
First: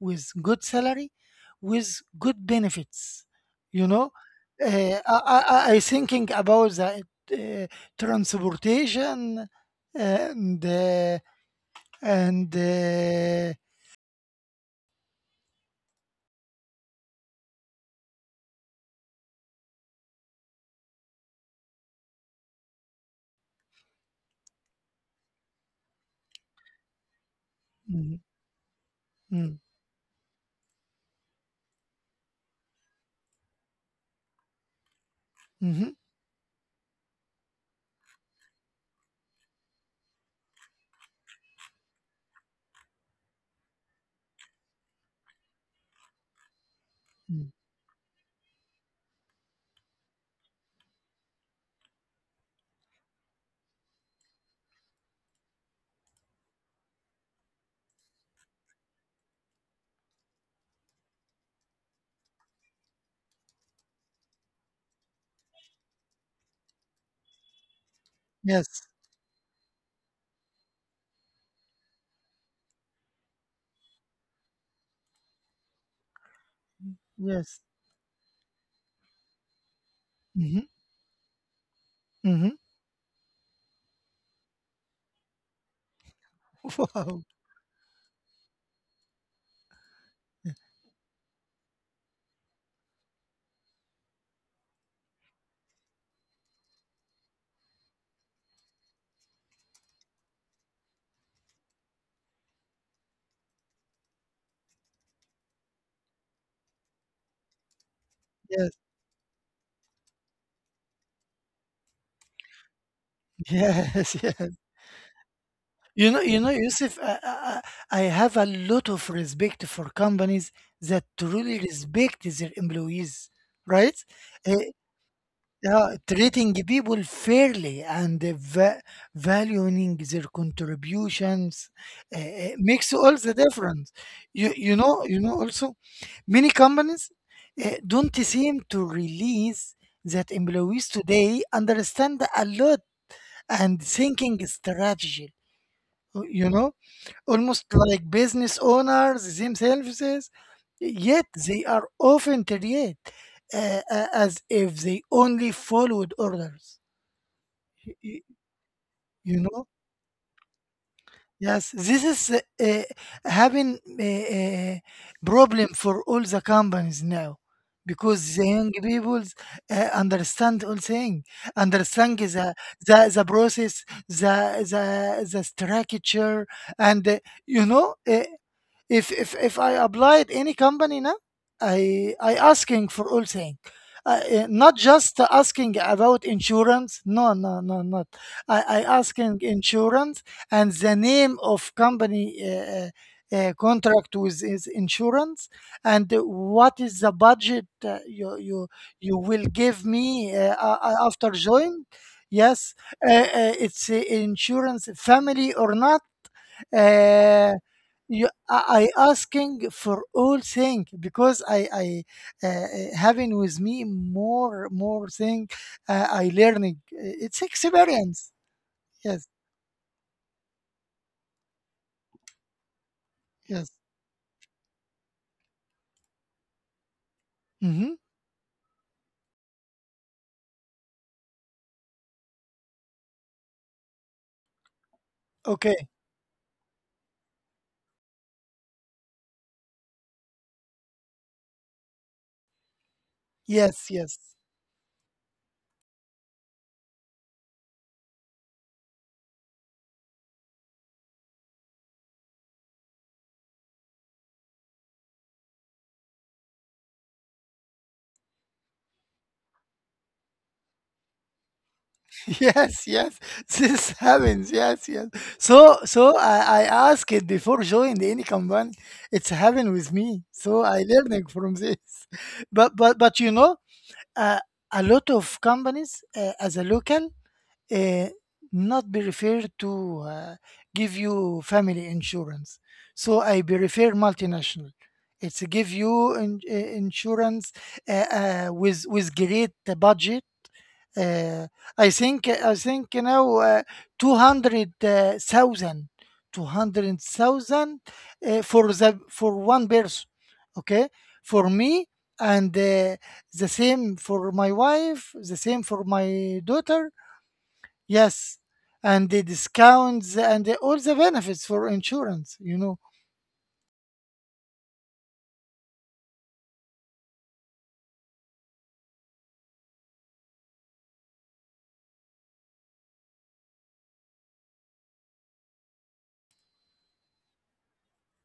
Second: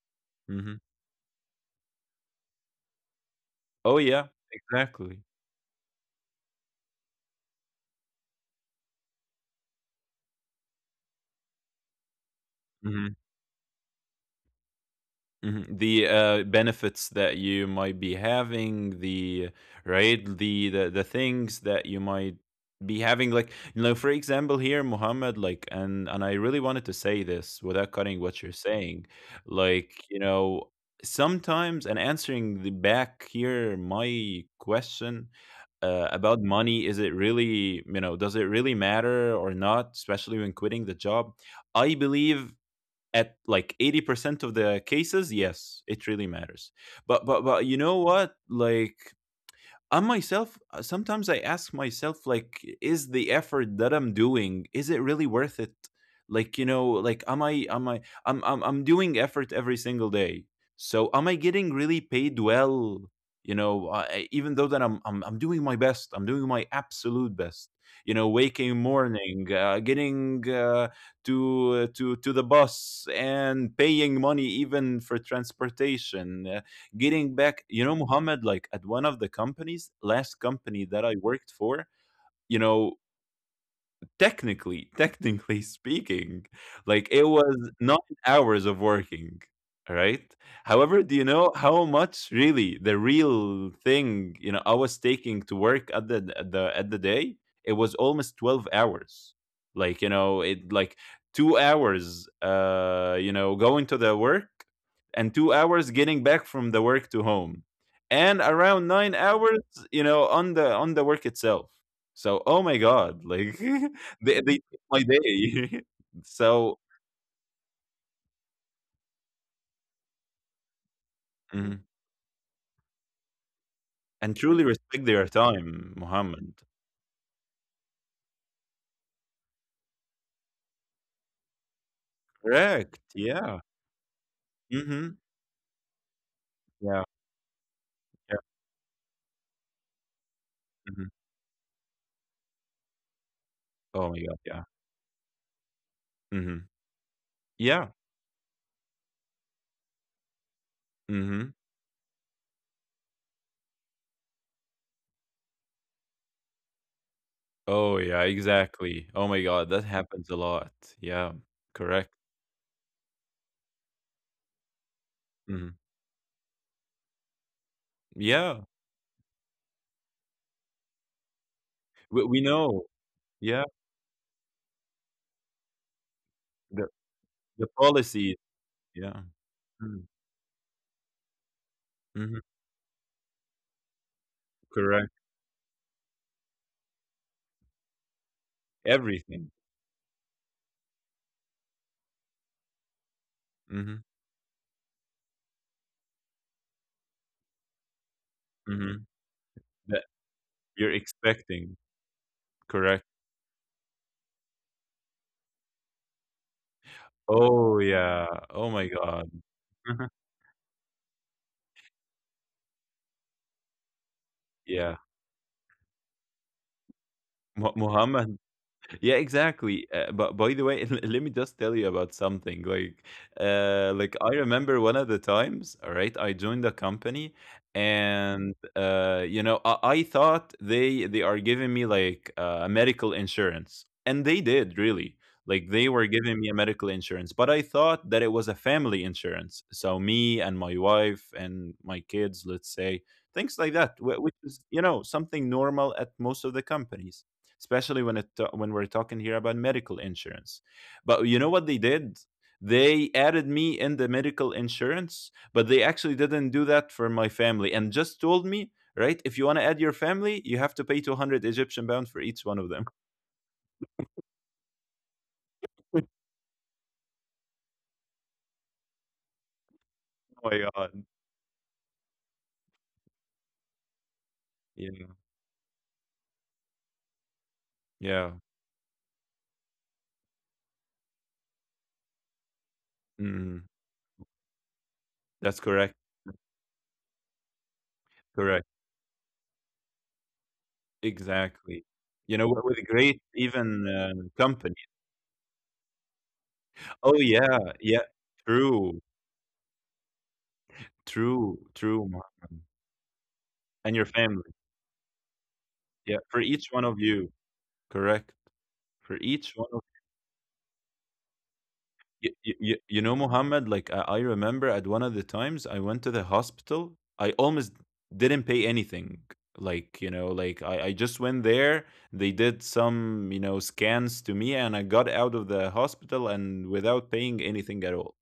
[SPEAKER 1] with good
[SPEAKER 2] Mhm.
[SPEAKER 1] salary, with good benefits. You
[SPEAKER 2] Oh,
[SPEAKER 1] know,
[SPEAKER 2] yeah,
[SPEAKER 1] uh, I,
[SPEAKER 2] exactly.
[SPEAKER 1] I, I thinking about the transportation and and
[SPEAKER 2] Mhm.
[SPEAKER 1] uh,
[SPEAKER 2] Mhm. The benefits that you might be having, the right, the things that you might be having, like you know, for example, here, Muhammad, like, and I really wanted to say this without
[SPEAKER 1] mm,
[SPEAKER 2] cutting what you're saying,
[SPEAKER 1] mm,
[SPEAKER 2] like you know, sometimes, and answering the back here, my question
[SPEAKER 1] mhm,
[SPEAKER 2] about money, is it really, you know, does it really matter or not, especially when quitting the job? I believe at like 80% of the cases yes, it really matters, but
[SPEAKER 1] mm.
[SPEAKER 2] you know what, like I myself, sometimes I ask myself, like, is the effort that I'm doing, is it really worth it? Like, you know, like, am I, I'm doing effort every single day. So, am I getting really paid well? You know, even though that I'm doing my best, I'm doing my absolute best. You know, waking
[SPEAKER 1] Yes,
[SPEAKER 2] morning, getting to to the bus, and paying money even for transportation, getting
[SPEAKER 1] yes.
[SPEAKER 2] back, you know, Muhammad, like at one of the companies, last
[SPEAKER 1] Hmm.
[SPEAKER 2] company that I worked for,
[SPEAKER 1] Hmm.
[SPEAKER 2] you know, technically speaking, like
[SPEAKER 1] Wow.
[SPEAKER 2] it was 9 hours of working, right? However, do you know how much really the real thing, you know, I was taking to work at the at the at the day? It was almost 12 hours. Like, you know, it like 2 hours, you know, going to the work, and 2 hours getting back from the work to home, and
[SPEAKER 1] Yeah.
[SPEAKER 2] around 9 hours, you know, on the work itself. So, oh my God, like
[SPEAKER 1] Yes,
[SPEAKER 2] they
[SPEAKER 1] yes.
[SPEAKER 2] took my day.
[SPEAKER 1] You know,
[SPEAKER 2] So
[SPEAKER 1] Yusuf, I have a lot of respect for companies that truly
[SPEAKER 2] mhm,
[SPEAKER 1] respect their employees, right?
[SPEAKER 2] and truly
[SPEAKER 1] Eh,
[SPEAKER 2] respect their time,
[SPEAKER 1] yeah,
[SPEAKER 2] Muhammad.
[SPEAKER 1] treating people fairly and eh, va valuing their contributions makes
[SPEAKER 2] Correct.
[SPEAKER 1] all the
[SPEAKER 2] Yeah.
[SPEAKER 1] difference.
[SPEAKER 2] Mhm.
[SPEAKER 1] You know, also, many
[SPEAKER 2] Yeah.
[SPEAKER 1] companies don't
[SPEAKER 2] Yeah.
[SPEAKER 1] seem to release that employees
[SPEAKER 2] Mhm.
[SPEAKER 1] today understand a lot and
[SPEAKER 2] Oh my God.
[SPEAKER 1] thinking
[SPEAKER 2] Yeah.
[SPEAKER 1] strategy. You
[SPEAKER 2] Mhm.
[SPEAKER 1] know, almost
[SPEAKER 2] Yeah.
[SPEAKER 1] like business owners themselves, yet
[SPEAKER 2] Mhm.
[SPEAKER 1] they are often treated as if they only followed orders.
[SPEAKER 2] Oh yeah.
[SPEAKER 1] Y-
[SPEAKER 2] Exactly. Oh my
[SPEAKER 1] You
[SPEAKER 2] God.
[SPEAKER 1] know,
[SPEAKER 2] That happens a lot. Yeah.
[SPEAKER 1] yes, this
[SPEAKER 2] Correct.
[SPEAKER 1] is uh, having a, a
[SPEAKER 2] Mhm.
[SPEAKER 1] problem for all the companies now because the
[SPEAKER 2] Yeah.
[SPEAKER 1] young people understand all thing, understand
[SPEAKER 2] We know.
[SPEAKER 1] the
[SPEAKER 2] Yeah.
[SPEAKER 1] process, the, the, the structure,
[SPEAKER 2] The
[SPEAKER 1] and
[SPEAKER 2] the
[SPEAKER 1] you know. Uh,
[SPEAKER 2] policies.
[SPEAKER 1] if
[SPEAKER 2] Yeah.
[SPEAKER 1] if if I
[SPEAKER 2] Mm.
[SPEAKER 1] applied any company now, I
[SPEAKER 2] Mhm.
[SPEAKER 1] asking for all thing, not
[SPEAKER 2] Correct.
[SPEAKER 1] just asking about insurance. No, no, no, not. I asking
[SPEAKER 2] Everything.
[SPEAKER 1] insurance and the name of company.
[SPEAKER 2] Mhm.
[SPEAKER 1] Contract with is insurance and what is the budget uh,
[SPEAKER 2] Mhm.
[SPEAKER 1] you will give
[SPEAKER 2] That
[SPEAKER 1] me
[SPEAKER 2] you're
[SPEAKER 1] after
[SPEAKER 2] expecting.
[SPEAKER 1] join, yes,
[SPEAKER 2] Correct.
[SPEAKER 1] uh, uh, it's insurance family or not, uh,
[SPEAKER 2] Oh yeah. Oh my
[SPEAKER 1] I
[SPEAKER 2] God.
[SPEAKER 1] asking for all thing because I having with me more
[SPEAKER 2] Yeah.
[SPEAKER 1] more thing, I learning. It's
[SPEAKER 2] Mu
[SPEAKER 1] experience.
[SPEAKER 2] Muhammad. Yeah,
[SPEAKER 1] Yes,
[SPEAKER 2] exactly. But by the way, let me just tell you about something.
[SPEAKER 1] yes,
[SPEAKER 2] Like I remember one of the times. All right, I joined a company,
[SPEAKER 1] mm-hmm.
[SPEAKER 2] and you know, I thought they are giving me like medical insurance, and they did really. Like
[SPEAKER 1] Okay,
[SPEAKER 2] they were giving me a medical insurance, but I thought that it was a family insurance. So me and my wife and my kids, let's say, things like
[SPEAKER 1] yes,
[SPEAKER 2] that,
[SPEAKER 1] yes,
[SPEAKER 2] which is, you know, something normal at most of the companies, especially when it when we're talking here about medical insurance. But you know what they did? They added me in the medical insurance, but they actually didn't do that for my family, and just told me, right? If you want to add your family, you have to pay 200 Egyptian pound for each one of them.
[SPEAKER 1] yes, yes. This happens, yes, yes. So so I, I asked it before joining any company. It's happened with me,
[SPEAKER 2] Oh my
[SPEAKER 1] so I
[SPEAKER 2] god.
[SPEAKER 1] learning from this. But you know, uh, a
[SPEAKER 2] Yeah.
[SPEAKER 1] lot of companies, as a local, uh,
[SPEAKER 2] Yeah.
[SPEAKER 1] not be referred to give you family insurance. So I be
[SPEAKER 2] Mm,
[SPEAKER 1] refer multinational. It's
[SPEAKER 2] that's
[SPEAKER 1] give
[SPEAKER 2] correct.
[SPEAKER 1] you in, insurance
[SPEAKER 2] Correct.
[SPEAKER 1] with great budget. Uh,
[SPEAKER 2] Exactly.
[SPEAKER 1] I think
[SPEAKER 2] You know,
[SPEAKER 1] I
[SPEAKER 2] with a
[SPEAKER 1] think you
[SPEAKER 2] great
[SPEAKER 1] know,
[SPEAKER 2] even
[SPEAKER 1] two hundred
[SPEAKER 2] company.
[SPEAKER 1] thousand, two hundred
[SPEAKER 2] Oh yeah,
[SPEAKER 1] thousand
[SPEAKER 2] yeah.
[SPEAKER 1] for the
[SPEAKER 2] True.
[SPEAKER 1] for one person. Okay, for
[SPEAKER 2] True.
[SPEAKER 1] me
[SPEAKER 2] True,
[SPEAKER 1] and
[SPEAKER 2] Mohammed.
[SPEAKER 1] the
[SPEAKER 2] And
[SPEAKER 1] same
[SPEAKER 2] your
[SPEAKER 1] for
[SPEAKER 2] family.
[SPEAKER 1] my wife, the same for
[SPEAKER 2] Yeah, for
[SPEAKER 1] my
[SPEAKER 2] each one
[SPEAKER 1] daughter.
[SPEAKER 2] of you. Correct.
[SPEAKER 1] Yes, and
[SPEAKER 2] For
[SPEAKER 1] the
[SPEAKER 2] each one of
[SPEAKER 1] discounts and the all the benefits for
[SPEAKER 2] you,
[SPEAKER 1] insurance, you know.
[SPEAKER 2] you know, Mohammed, like I remember at one of the times I went to the hospital, I almost didn't pay anything. Like, you know, like I just went there, they did some, you know, scans to me, and I got out of the hospital and without paying anything at all.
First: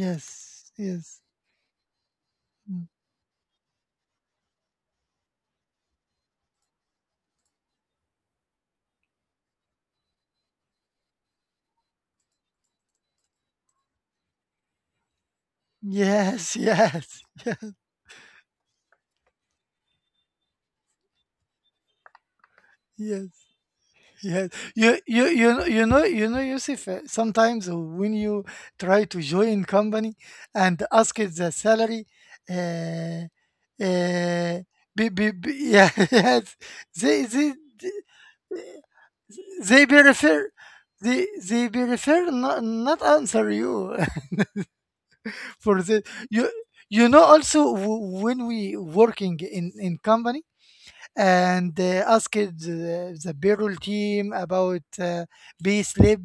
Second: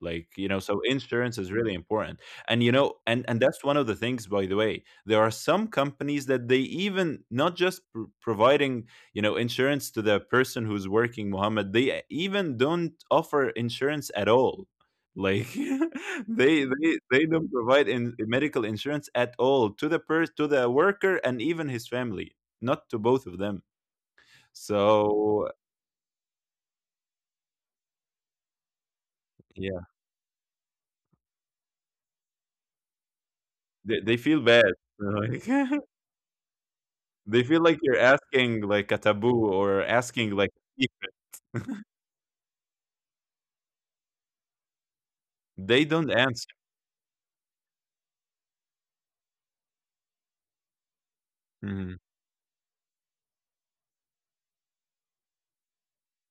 [SPEAKER 2] Like, you know, so
[SPEAKER 1] yes,
[SPEAKER 2] insurance is really important. And you
[SPEAKER 1] mm,
[SPEAKER 2] know, and that's one of the things, by the way, there are some companies that they even not just providing, you know, insurance to the person who's working, Muhammad, they even don't offer insurance at all. Like
[SPEAKER 1] yes, yes,
[SPEAKER 2] they don't provide in medical insurance at all to the per to the worker and even his family, not to both
[SPEAKER 1] yes.
[SPEAKER 2] of them.
[SPEAKER 1] Yeah, you you
[SPEAKER 2] So
[SPEAKER 1] you know you know you know Yusuf. Sometimes when you try to join
[SPEAKER 2] yeah,
[SPEAKER 1] company and ask it the salary, uh,
[SPEAKER 2] they feel
[SPEAKER 1] uh,
[SPEAKER 2] bad. Like
[SPEAKER 1] be, yeah, yes, they
[SPEAKER 2] they
[SPEAKER 1] they
[SPEAKER 2] feel like you're asking like a taboo or
[SPEAKER 1] they be
[SPEAKER 2] asking like
[SPEAKER 1] refer, they be refer, not not answer you.
[SPEAKER 2] they
[SPEAKER 1] For the,
[SPEAKER 2] don't answer.
[SPEAKER 1] you you know, also w- when we working in company and
[SPEAKER 2] Mhm.
[SPEAKER 1] asked the payroll team about pay slip.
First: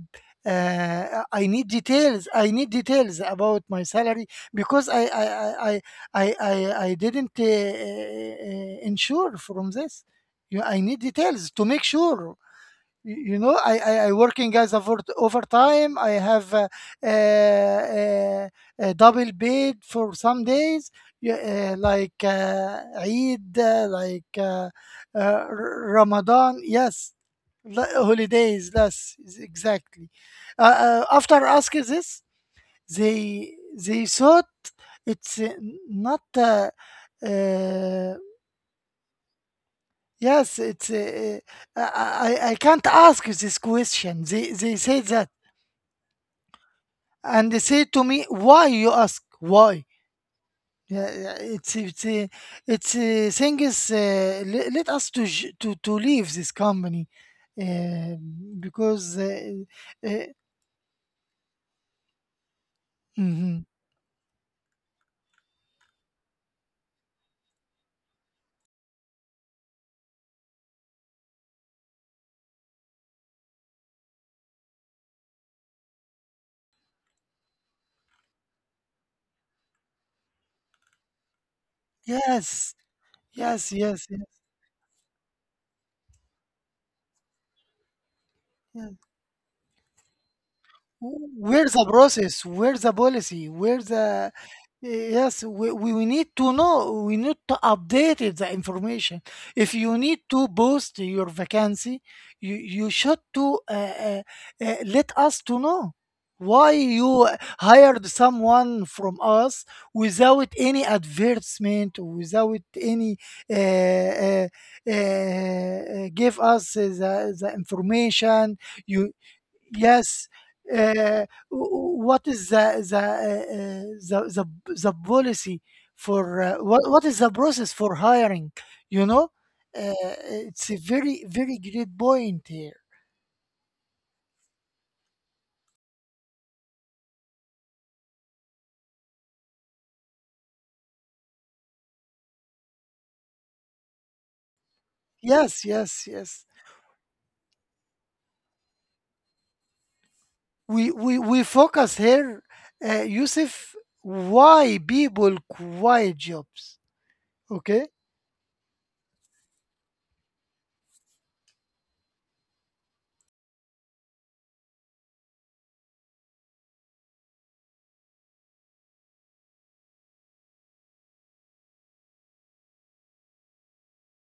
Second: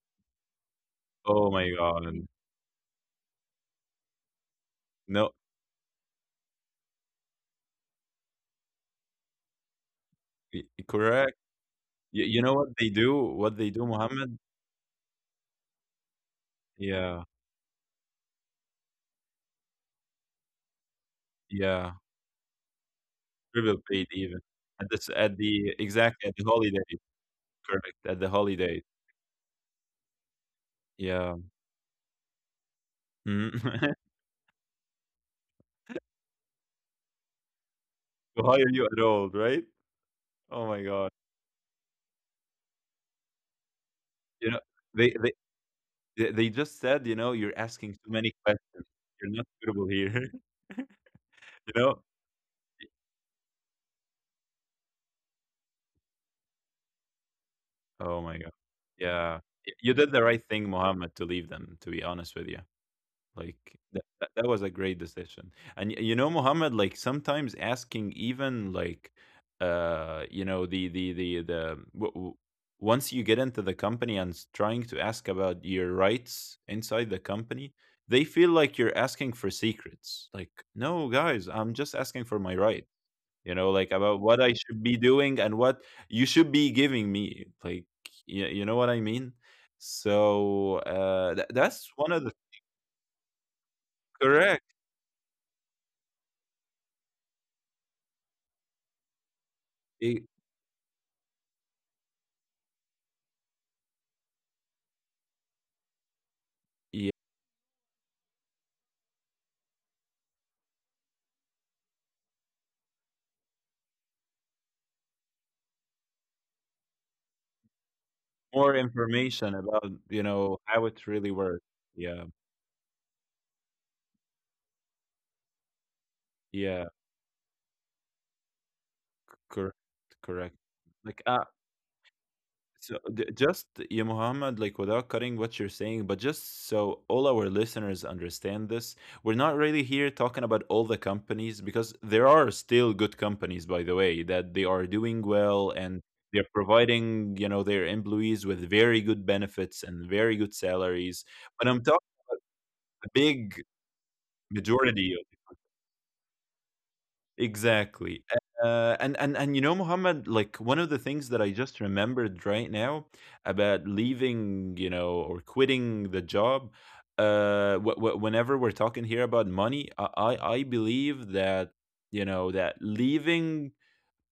[SPEAKER 1] I
[SPEAKER 2] Oh
[SPEAKER 1] need
[SPEAKER 2] my
[SPEAKER 1] details.
[SPEAKER 2] god.
[SPEAKER 1] I need details about my salary because I I
[SPEAKER 2] No,
[SPEAKER 1] I I I, I I didn't insure from this. You, I need
[SPEAKER 2] correct.
[SPEAKER 1] details to make sure.
[SPEAKER 2] You know what they do?
[SPEAKER 1] Y- you know
[SPEAKER 2] What they do,
[SPEAKER 1] I
[SPEAKER 2] Mohammed?
[SPEAKER 1] working as a for overtime. I have
[SPEAKER 2] Yeah,
[SPEAKER 1] uh, uh, a double paid for some days,
[SPEAKER 2] yeah.
[SPEAKER 1] like eid,
[SPEAKER 2] Triple paid even at this,
[SPEAKER 1] R-
[SPEAKER 2] at the
[SPEAKER 1] ramadan,
[SPEAKER 2] holiday.
[SPEAKER 1] yes,
[SPEAKER 2] Correct,
[SPEAKER 1] li-
[SPEAKER 2] at the holiday.
[SPEAKER 1] holidays. Yes, is exactly.
[SPEAKER 2] Yeah.
[SPEAKER 1] After asking this,
[SPEAKER 2] Mhm.
[SPEAKER 1] they they thought it's not uh,
[SPEAKER 2] To hire you at all, right? Oh
[SPEAKER 1] yes,
[SPEAKER 2] my
[SPEAKER 1] it's
[SPEAKER 2] god.
[SPEAKER 1] I, I can't ask this question.
[SPEAKER 2] You know,
[SPEAKER 1] They say
[SPEAKER 2] they they
[SPEAKER 1] that,
[SPEAKER 2] they just said, you know,
[SPEAKER 1] and
[SPEAKER 2] you're
[SPEAKER 1] they say
[SPEAKER 2] asking
[SPEAKER 1] to
[SPEAKER 2] too
[SPEAKER 1] me,
[SPEAKER 2] many
[SPEAKER 1] why
[SPEAKER 2] questions.
[SPEAKER 1] you ask?
[SPEAKER 2] You're not
[SPEAKER 1] Why?
[SPEAKER 2] suitable here.
[SPEAKER 1] Yeah,
[SPEAKER 2] You
[SPEAKER 1] yeah,
[SPEAKER 2] know.
[SPEAKER 1] it's thing is let us to to leave this company, uh,
[SPEAKER 2] Oh my god.
[SPEAKER 1] because
[SPEAKER 2] Yeah. Y you did the
[SPEAKER 1] uh,
[SPEAKER 2] right thing, Mohammed, to leave them, to be honest with you.
[SPEAKER 1] mhm.
[SPEAKER 2] Like that, was a great decision. And y you know, Mohammed, like sometimes asking even like you know, the w w once you get into the company and s trying to ask about your rights inside the company, they feel like you're asking for secrets. Like, "No, guys, I'm just asking for my
[SPEAKER 1] Yes,
[SPEAKER 2] right." You
[SPEAKER 1] yes,
[SPEAKER 2] know, like
[SPEAKER 1] yes, yes,
[SPEAKER 2] about what I should be doing, and what you should be giving me, like, you know what I
[SPEAKER 1] yes.
[SPEAKER 2] mean. So
[SPEAKER 1] Where's the
[SPEAKER 2] that's one of the
[SPEAKER 1] process? Where's the policy? Where's the,
[SPEAKER 2] correct
[SPEAKER 1] yes, we, we need to know, we need to update it, the information. If you need
[SPEAKER 2] e-
[SPEAKER 1] to post your vacancy, you should to let us to know why
[SPEAKER 2] yeah,
[SPEAKER 1] you hired someone from us without any advertisement, without any uh, uh, give us the information.
[SPEAKER 2] more
[SPEAKER 1] You,
[SPEAKER 2] information about, you
[SPEAKER 1] yes.
[SPEAKER 2] know, how it
[SPEAKER 1] Uh,
[SPEAKER 2] really works.
[SPEAKER 1] w-
[SPEAKER 2] Yeah.
[SPEAKER 1] what is the the policy for
[SPEAKER 2] Yeah.
[SPEAKER 1] what is the process for hiring? You know,
[SPEAKER 2] Correct.
[SPEAKER 1] uh,
[SPEAKER 2] Correct.
[SPEAKER 1] it's a
[SPEAKER 2] Like,
[SPEAKER 1] very very great point here.
[SPEAKER 2] so just you, Muhammad, like without cutting what you're saying, but just so all our listeners understand this, we're not really here talking about all the companies, because there are still good companies, by the way, that they are doing
[SPEAKER 1] Yes,
[SPEAKER 2] well, and
[SPEAKER 1] yes, yes.
[SPEAKER 2] they're providing, you know, their employees with very good benefits and very good
[SPEAKER 1] We we
[SPEAKER 2] salaries.
[SPEAKER 1] we
[SPEAKER 2] But I'm
[SPEAKER 1] focus
[SPEAKER 2] talking
[SPEAKER 1] here,
[SPEAKER 2] the big
[SPEAKER 1] Yusuf. Why
[SPEAKER 2] majority.
[SPEAKER 1] people quit jobs? Okay.
[SPEAKER 2] Exactly. And you know, Muhammad, like one of the things that I just remembered right now about leaving, you know, or quitting the job. Whenever we're talking here about money, I believe that, you know, that leaving,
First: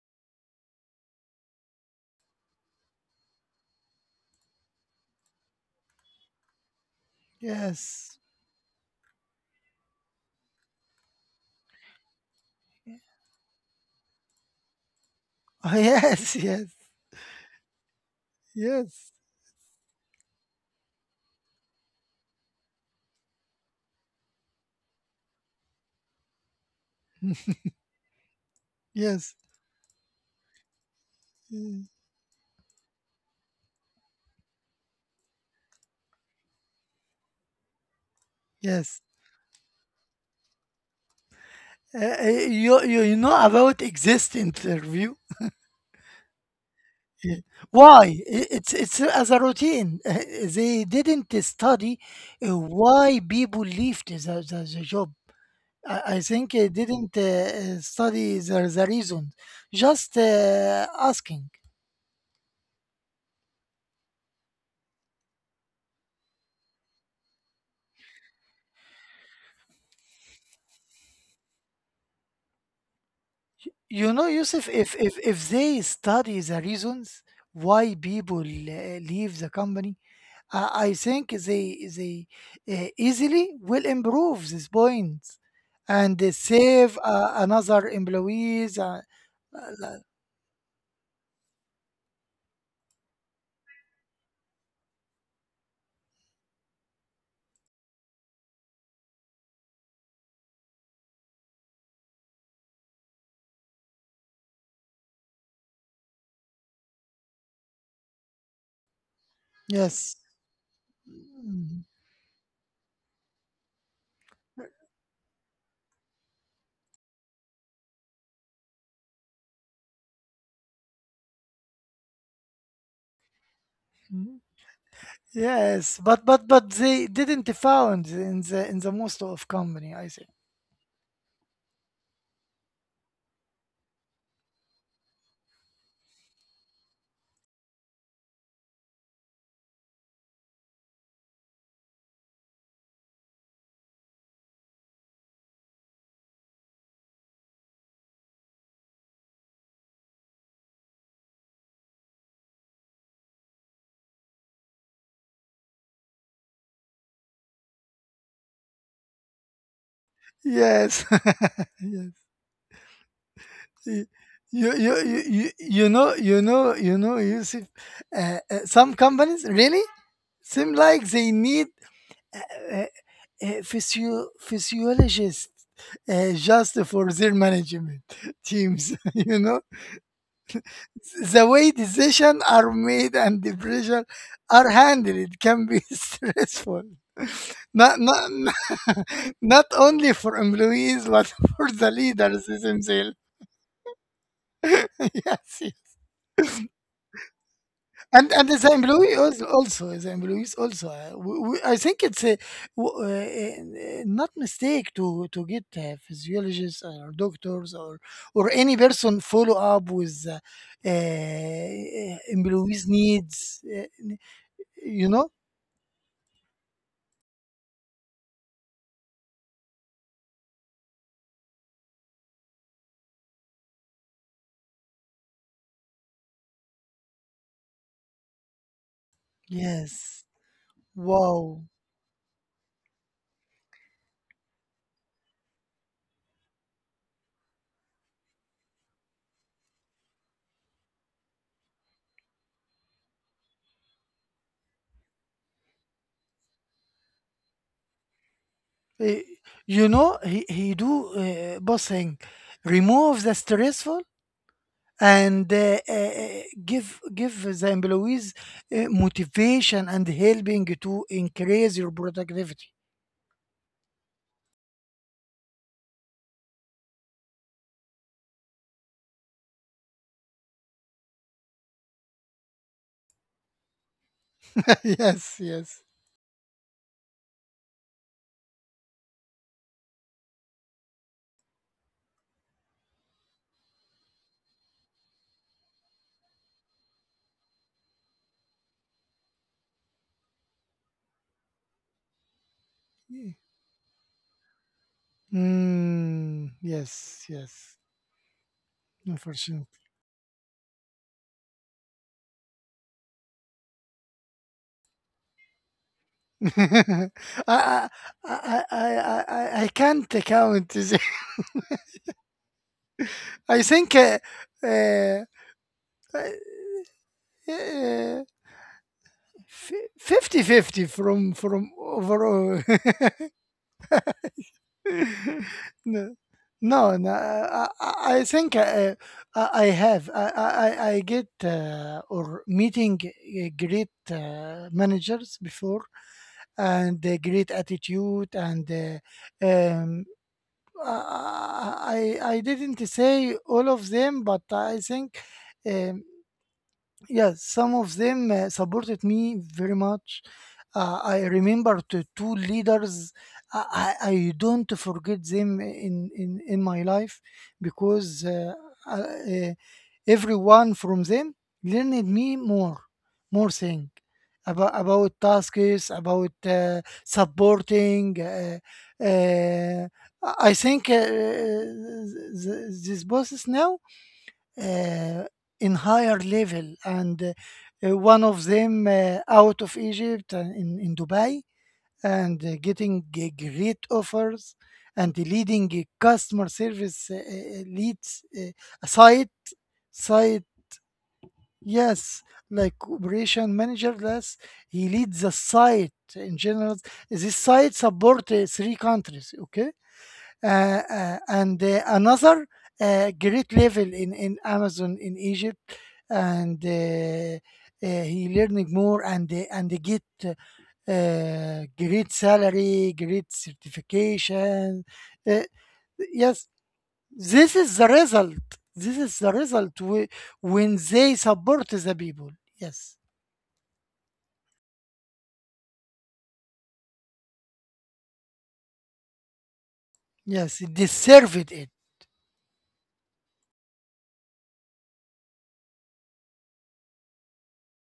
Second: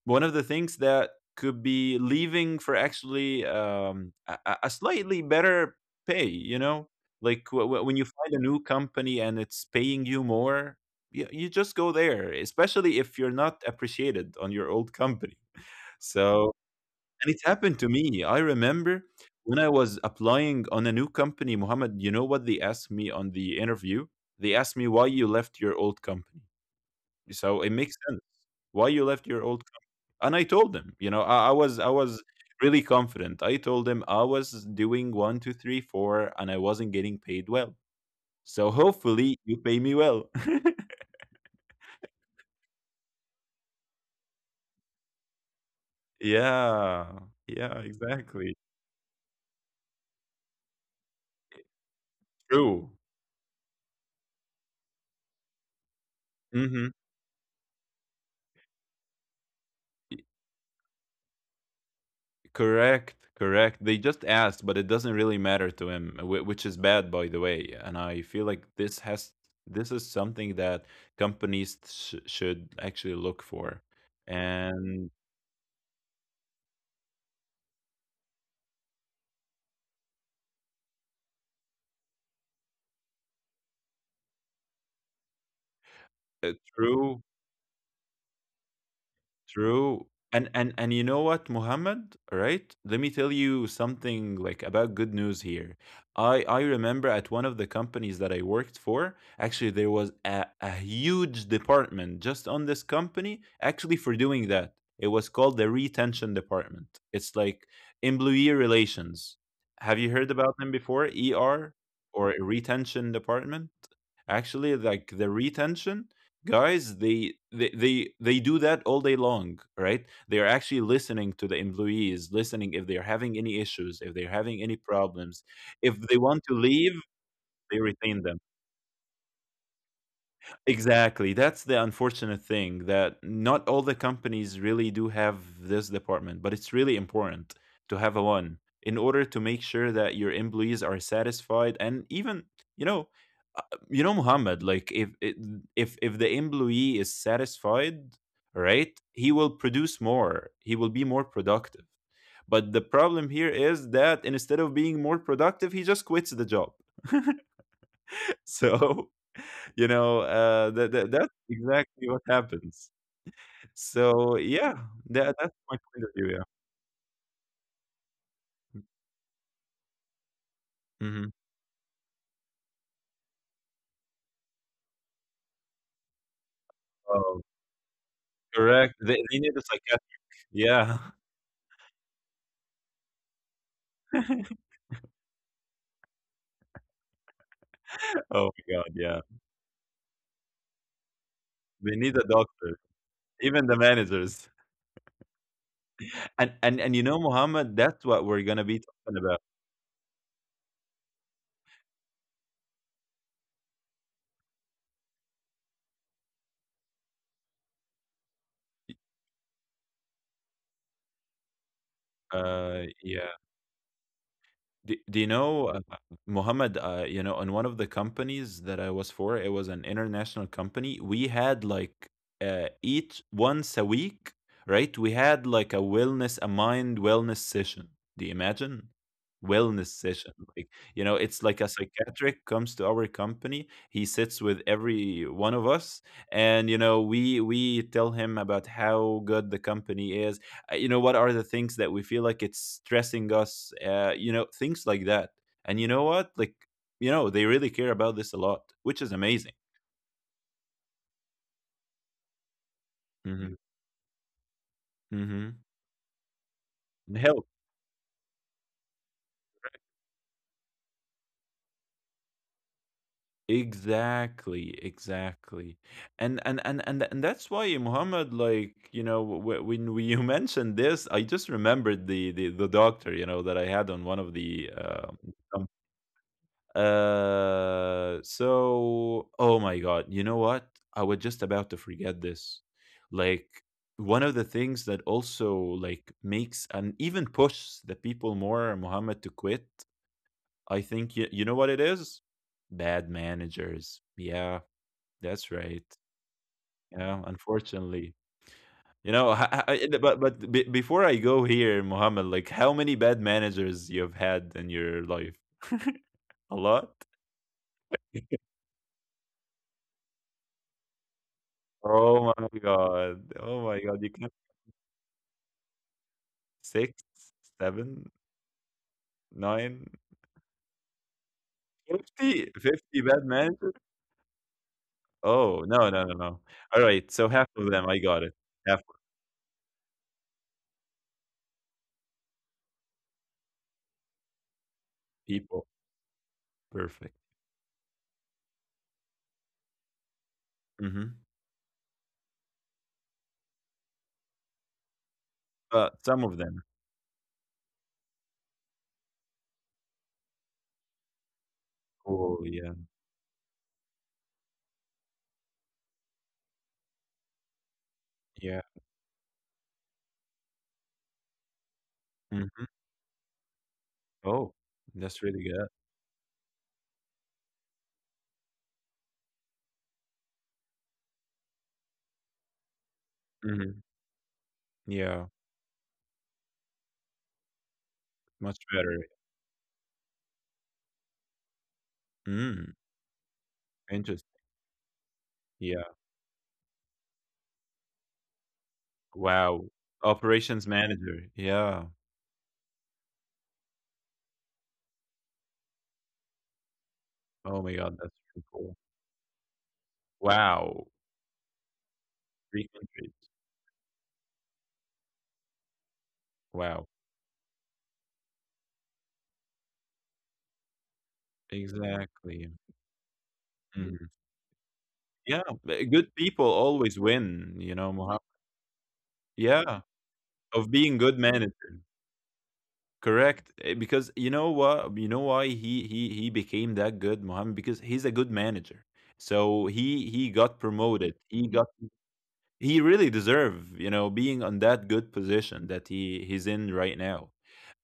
[SPEAKER 2] one of the things that could be leaving for actually, a, slightly better pay. You know, like when you
[SPEAKER 1] Yes.
[SPEAKER 2] find a new company and it's paying you more, you just go there, especially if you're not appreciated on your old company.
[SPEAKER 1] Yes.
[SPEAKER 2] So,
[SPEAKER 1] Yes.
[SPEAKER 2] and it's happened to me. I remember
[SPEAKER 1] Yes.
[SPEAKER 2] when I was applying on a new company, Mohammed. You know what they asked me on the interview? They asked me why you left your old company. So it makes sense why you
[SPEAKER 1] Yes.
[SPEAKER 2] left your old and I told him, you know, I, I
[SPEAKER 1] Mm,
[SPEAKER 2] was I was really confident. I told him I was doing one, two, three, four, and I wasn't getting paid well. So
[SPEAKER 1] yes.
[SPEAKER 2] hopefully you pay me well.
[SPEAKER 1] You you know about exist interview?
[SPEAKER 2] Yeah,
[SPEAKER 1] Uh,
[SPEAKER 2] yeah,
[SPEAKER 1] Why? I-
[SPEAKER 2] exactly.
[SPEAKER 1] It's as a routine. They didn't study
[SPEAKER 2] True.
[SPEAKER 1] why people left the job. I think they
[SPEAKER 2] Mm-hmm.
[SPEAKER 1] didn't study the reason. Just asking.
[SPEAKER 2] Correct, correct. They just asked, but it doesn't really matter to him, which is bad, by the way. And I feel like this is something that companies should actually look for.
[SPEAKER 1] You know, Yusuf,
[SPEAKER 2] And
[SPEAKER 1] if they study the reasons why people leave the company, I think they easily will improve these points, and they save
[SPEAKER 2] true,
[SPEAKER 1] another employees. Uh,
[SPEAKER 2] true. And you know what, Muhammad, right? Let me tell you something like about good news here. I remember at one of the companies that I worked for, actually there was a huge department just on this company actually for doing that. It was called the retention department. It's like employee relations. Have you
[SPEAKER 1] yes.
[SPEAKER 2] heard about them before? ER
[SPEAKER 1] Mm,
[SPEAKER 2] or retention department? Actually, like the retention guys, they do that all day long. Right, they're actually listening to the employees, listening if they're having any issues, if they're
[SPEAKER 1] mm.
[SPEAKER 2] having any problems, if
[SPEAKER 1] Yes,
[SPEAKER 2] they
[SPEAKER 1] but
[SPEAKER 2] want
[SPEAKER 1] but
[SPEAKER 2] to
[SPEAKER 1] but
[SPEAKER 2] leave,
[SPEAKER 1] they didn't
[SPEAKER 2] they
[SPEAKER 1] found
[SPEAKER 2] retain them.
[SPEAKER 1] in the most of company. I think
[SPEAKER 2] Exactly. That's the unfortunate thing, that not all the companies really do have this department, but it's really important to have a one in order to make sure that your employees are satisfied. And even, you know, uh, you know, Muhammad, like if the employee is satisfied, right? He will produce more. He will be more productive. But the problem here is that instead of being more productive, he just quits the job. So that
[SPEAKER 1] yes,
[SPEAKER 2] that that's exactly
[SPEAKER 1] yes.
[SPEAKER 2] what happens.
[SPEAKER 1] Y-
[SPEAKER 2] So yeah,
[SPEAKER 1] You, you you
[SPEAKER 2] that
[SPEAKER 1] you
[SPEAKER 2] that's my
[SPEAKER 1] you
[SPEAKER 2] point of
[SPEAKER 1] know
[SPEAKER 2] view, yeah.
[SPEAKER 1] you know you know Yusuf, some companies really seem like
[SPEAKER 2] Mhm.
[SPEAKER 1] they need uh, physiologists just for their
[SPEAKER 2] Oh,
[SPEAKER 1] management
[SPEAKER 2] correct.
[SPEAKER 1] teams.
[SPEAKER 2] They they
[SPEAKER 1] You
[SPEAKER 2] need a
[SPEAKER 1] know,
[SPEAKER 2] psychiatrist. Yeah.
[SPEAKER 1] the way decisions are made and the pressure are handled can be stressful. Not, not,
[SPEAKER 2] Oh my God, yeah.
[SPEAKER 1] not only for employees, but for the
[SPEAKER 2] They need a
[SPEAKER 1] leaders
[SPEAKER 2] doctor,
[SPEAKER 1] themselves.
[SPEAKER 2] even the managers.
[SPEAKER 1] Yes,
[SPEAKER 2] And you know, Mohammed, that's what we're
[SPEAKER 1] and
[SPEAKER 2] gonna
[SPEAKER 1] as
[SPEAKER 2] be talking
[SPEAKER 1] employee
[SPEAKER 2] about.
[SPEAKER 1] als- also as employees also, I think it's a not mistake to get physiologists or doctors or any person follow up with
[SPEAKER 2] Uh,
[SPEAKER 1] employees
[SPEAKER 2] yeah.
[SPEAKER 1] needs.
[SPEAKER 2] Do,
[SPEAKER 1] You
[SPEAKER 2] do you
[SPEAKER 1] know,
[SPEAKER 2] know, Mohammed? You know, in one of the companies that I was for, it was an international company. We had like each once a week, right? We had like a wellness, a mind wellness session. Do you imagine? Wellness
[SPEAKER 1] yes,
[SPEAKER 2] session, like you know, it's like
[SPEAKER 1] wow.
[SPEAKER 2] a psychiatric comes to our company. He sits with every one of us, and you know, we tell him about how good the company is, you know, what are the things that we feel like it's stressing us, you know, things like that. And you know what, like, you know, they really care about this a lot, which is
[SPEAKER 1] Uh,
[SPEAKER 2] amazing.
[SPEAKER 1] you know, he do bossing, remove the
[SPEAKER 2] Hmm.
[SPEAKER 1] stressful, and
[SPEAKER 2] Hmm.
[SPEAKER 1] give
[SPEAKER 2] And
[SPEAKER 1] give
[SPEAKER 2] help,
[SPEAKER 1] the employees motivation and helping to increase your productivity.
[SPEAKER 2] exactly, exactly. And that's why, Muhammad, like, you know, when we, you mentioned this, I just remembered the doctor, you know, that I had on one of the
[SPEAKER 1] Yes, yes.
[SPEAKER 2] uh. So, oh my God, you know what? I was just about to forget this. Like, one of the things that also like makes and even pushes the people more, Muhammad, to quit, I think you know what it is? Bad managers. Yeah, that's right.
[SPEAKER 1] Mm,
[SPEAKER 2] Yeah,
[SPEAKER 1] yes, yes.
[SPEAKER 2] unfortunately. You know,
[SPEAKER 1] Unfortunately,
[SPEAKER 2] before I go here, Muhammad, like how many bad managers you've had in your life? A lot.
[SPEAKER 1] I, I, I can't count. The-
[SPEAKER 2] Oh my god.
[SPEAKER 1] I
[SPEAKER 2] Oh my
[SPEAKER 1] think
[SPEAKER 2] god. You can have
[SPEAKER 1] uh, uh,
[SPEAKER 2] 6, 7,
[SPEAKER 1] uh,
[SPEAKER 2] nine,
[SPEAKER 1] 50 fifty from
[SPEAKER 2] 50,
[SPEAKER 1] overall.
[SPEAKER 2] 50 bad managers? Oh, no, no, no,
[SPEAKER 1] No,
[SPEAKER 2] no. All
[SPEAKER 1] no,
[SPEAKER 2] right.
[SPEAKER 1] no,
[SPEAKER 2] So half of
[SPEAKER 1] I,
[SPEAKER 2] them, I
[SPEAKER 1] I
[SPEAKER 2] got
[SPEAKER 1] I
[SPEAKER 2] it.
[SPEAKER 1] think
[SPEAKER 2] Half of
[SPEAKER 1] I have. I get or meeting great managers
[SPEAKER 2] people.
[SPEAKER 1] before, and
[SPEAKER 2] Perfect.
[SPEAKER 1] great attitude and uh, um,
[SPEAKER 2] Hmm.
[SPEAKER 1] I didn't say all of them, but I think.
[SPEAKER 2] But
[SPEAKER 1] Um,
[SPEAKER 2] some of them.
[SPEAKER 1] Yes, some of them supported me very much. I remember the two
[SPEAKER 2] Oh, yeah.
[SPEAKER 1] leaders. I don't forget them in, in my life because
[SPEAKER 2] Yeah.
[SPEAKER 1] uh, uh, everyone from them learned me
[SPEAKER 2] Hmm.
[SPEAKER 1] more, more thing
[SPEAKER 2] Oh,
[SPEAKER 1] about
[SPEAKER 2] that's really good.
[SPEAKER 1] tasks, about supporting. Uh, I think these bosses now
[SPEAKER 2] Hmm. Yeah.
[SPEAKER 1] uh, in higher level, and one of
[SPEAKER 2] Much
[SPEAKER 1] them
[SPEAKER 2] better.
[SPEAKER 1] out of Egypt and in Dubai, and
[SPEAKER 2] Mm,
[SPEAKER 1] getting great
[SPEAKER 2] interesting.
[SPEAKER 1] offers and leading a
[SPEAKER 2] Yeah.
[SPEAKER 1] customer service leads a site
[SPEAKER 2] Wow.
[SPEAKER 1] site
[SPEAKER 2] Operations manager. Yeah.
[SPEAKER 1] yes, like operation manager, yes. He leads the site in general. This
[SPEAKER 2] Oh my
[SPEAKER 1] site
[SPEAKER 2] god. That's
[SPEAKER 1] support
[SPEAKER 2] really cool.
[SPEAKER 1] three countries. Okay, uh,
[SPEAKER 2] Wow.
[SPEAKER 1] and another
[SPEAKER 2] Three countries.
[SPEAKER 1] great level in Amazon in Egypt, and
[SPEAKER 2] Wow.
[SPEAKER 1] he learning more, and they get great
[SPEAKER 2] Exactly.
[SPEAKER 1] salary, great
[SPEAKER 2] Mhm.
[SPEAKER 1] certification.
[SPEAKER 2] Yeah,
[SPEAKER 1] Uh,
[SPEAKER 2] b good people
[SPEAKER 1] yes,
[SPEAKER 2] always win,
[SPEAKER 1] this
[SPEAKER 2] you
[SPEAKER 1] is the
[SPEAKER 2] know, Moha.
[SPEAKER 1] result. This is the
[SPEAKER 2] Yeah,
[SPEAKER 1] result
[SPEAKER 2] of
[SPEAKER 1] when
[SPEAKER 2] being
[SPEAKER 1] they
[SPEAKER 2] good
[SPEAKER 1] support
[SPEAKER 2] manager.
[SPEAKER 1] the people. Yes,
[SPEAKER 2] Correct, eh, because you know what, you know why he became that good, Mohammed? Because he's a good manager. So he got
[SPEAKER 1] yes, they
[SPEAKER 2] promoted. He
[SPEAKER 1] deserved
[SPEAKER 2] got
[SPEAKER 1] it.
[SPEAKER 2] he really deserve, you know, being on that good position that he's in right now.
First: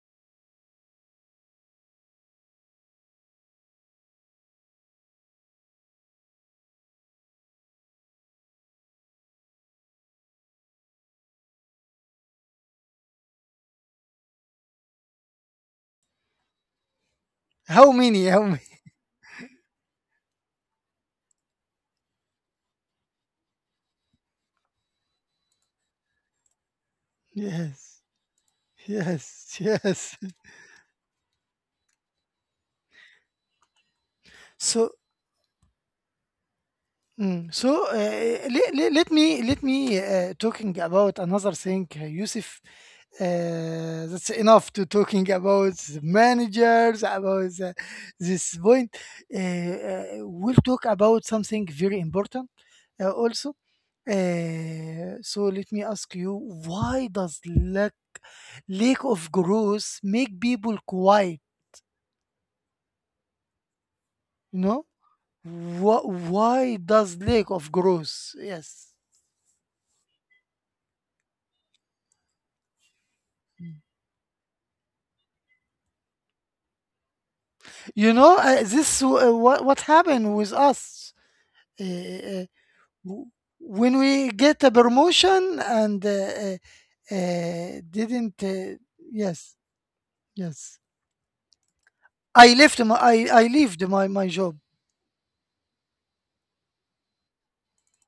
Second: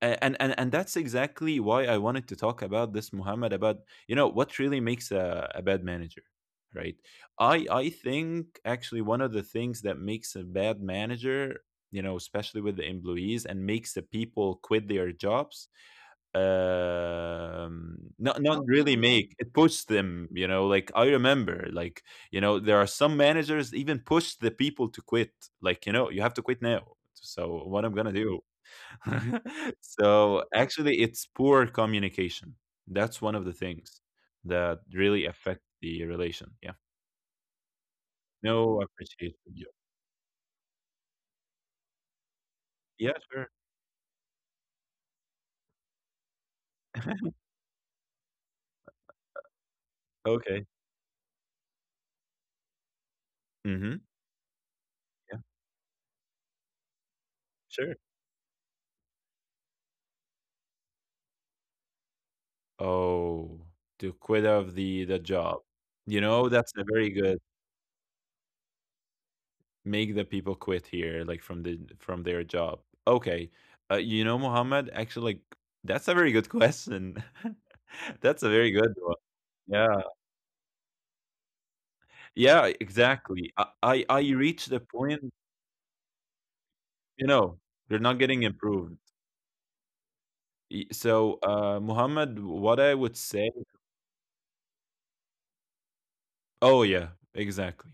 [SPEAKER 2] And that's exactly why I wanted to talk about this, Muhammad, about you know what really makes a bad manager, right? I think actually one of the things that makes a bad manager, you know, especially with the employees, and makes the people quit their jobs,
[SPEAKER 1] How many?
[SPEAKER 2] not
[SPEAKER 1] How
[SPEAKER 2] really make it push them. You know, like I remember, like you know, there are some managers even push the people to quit, like, you know, you have to quit now. So
[SPEAKER 1] many?
[SPEAKER 2] what I'm gonna do?
[SPEAKER 1] Yes, yes,
[SPEAKER 2] So
[SPEAKER 1] yes.
[SPEAKER 2] actually it's poor communication, that's one of the things that
[SPEAKER 1] So
[SPEAKER 2] really affect the relation, yeah.
[SPEAKER 1] mm. So
[SPEAKER 2] No appreciation, yeah,
[SPEAKER 1] let me talking about another thing, Yusuf.
[SPEAKER 2] yeah, sure.
[SPEAKER 1] That's enough to talking about the managers about this point. We'll
[SPEAKER 2] Okay,
[SPEAKER 1] talk about something very important also.
[SPEAKER 2] mm-hmm, yeah,
[SPEAKER 1] So let me ask you, why does lack
[SPEAKER 2] sure.
[SPEAKER 1] lack of growth make people quiet?
[SPEAKER 2] Oh, to quit
[SPEAKER 1] You
[SPEAKER 2] of
[SPEAKER 1] know,
[SPEAKER 2] the job. You know,
[SPEAKER 1] Why
[SPEAKER 2] that's a
[SPEAKER 1] does
[SPEAKER 2] very
[SPEAKER 1] lack
[SPEAKER 2] good
[SPEAKER 1] of growth? Yes.
[SPEAKER 2] make the people quit here like from the from their job, okay.
[SPEAKER 1] Mm.
[SPEAKER 2] You know, Muhammad, actually, like, that's a very good question.
[SPEAKER 1] You know,
[SPEAKER 2] That's a very
[SPEAKER 1] this
[SPEAKER 2] good one,
[SPEAKER 1] what
[SPEAKER 2] yeah.
[SPEAKER 1] happened with us, uh, uh,
[SPEAKER 2] Yeah,
[SPEAKER 1] w-
[SPEAKER 2] exactly. I
[SPEAKER 1] when
[SPEAKER 2] I
[SPEAKER 1] we
[SPEAKER 2] I
[SPEAKER 1] get a
[SPEAKER 2] reached the point,
[SPEAKER 1] promotion and
[SPEAKER 2] you know, they're not
[SPEAKER 1] didn't.
[SPEAKER 2] getting improved.
[SPEAKER 1] Yes, yes.
[SPEAKER 2] So, Muhammad,
[SPEAKER 1] I left
[SPEAKER 2] what
[SPEAKER 1] my
[SPEAKER 2] I
[SPEAKER 1] I
[SPEAKER 2] would
[SPEAKER 1] I
[SPEAKER 2] say,
[SPEAKER 1] left my my job.
[SPEAKER 2] oh yeah, exactly.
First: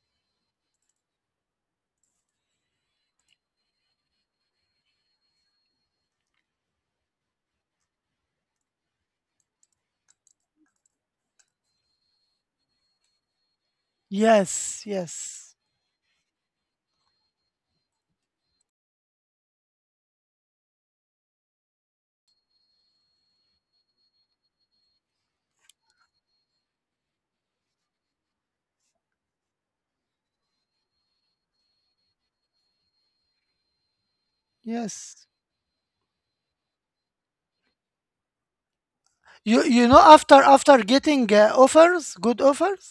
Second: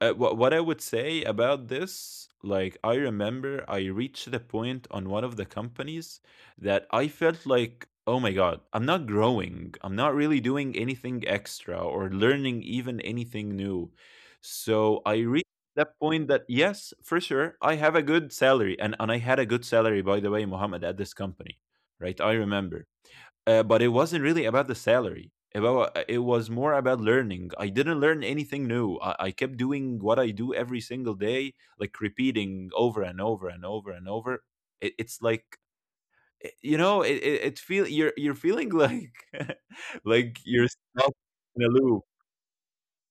[SPEAKER 2] What I would say about this, like I remember I reached the point on one of the companies that I felt like, oh my god, I'm not growing. I'm not really doing anything extra or learning even anything new.
[SPEAKER 1] Yes,
[SPEAKER 2] So I reached
[SPEAKER 1] yes,
[SPEAKER 2] that point that yes, for sure, I have a good salary, and I had a good salary, by the way, Muhammad, at this company, right? I remember but it wasn't really about the salary. About it was more about learning. I didn't learn anything new. I kept doing what I do every single day, like repeating over and over and over and over. It's
[SPEAKER 1] yes.
[SPEAKER 2] like you know, it feel you're feeling like
[SPEAKER 1] You you know
[SPEAKER 2] like
[SPEAKER 1] after
[SPEAKER 2] you're
[SPEAKER 1] after
[SPEAKER 2] stuck
[SPEAKER 1] getting
[SPEAKER 2] in a loop.
[SPEAKER 1] offers, good offers,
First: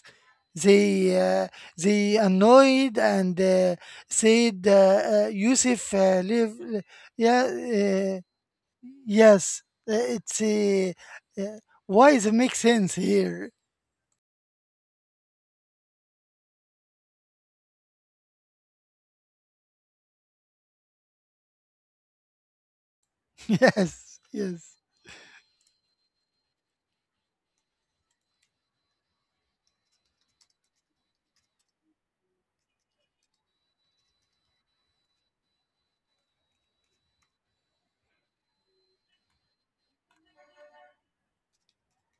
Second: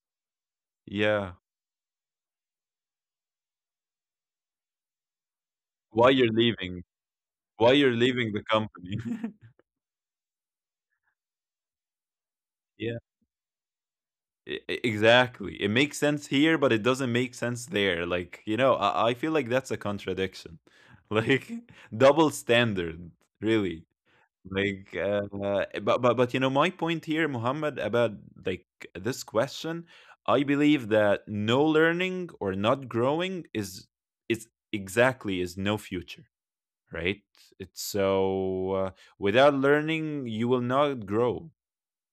[SPEAKER 1] they
[SPEAKER 2] Yeah,
[SPEAKER 1] uh, they annoyed and said Yusuf
[SPEAKER 2] why you're
[SPEAKER 1] leave.
[SPEAKER 2] leaving?
[SPEAKER 1] Yeah.
[SPEAKER 2] Why you're
[SPEAKER 1] Uh,
[SPEAKER 2] leaving the company?
[SPEAKER 1] Yes, uh, it's a, uh, why does it make sense
[SPEAKER 2] Yeah.
[SPEAKER 1] here?
[SPEAKER 2] Exactly. It makes sense here, but it doesn't make sense there. Like, you know, I feel like that's a contradiction. Like double standard, really.
[SPEAKER 1] Yes, yes.
[SPEAKER 2] Like but you know, my point here, Muhammad, about like this question, I believe that no learning or not growing is exactly is no future, right? It's so without learning, you will not grow.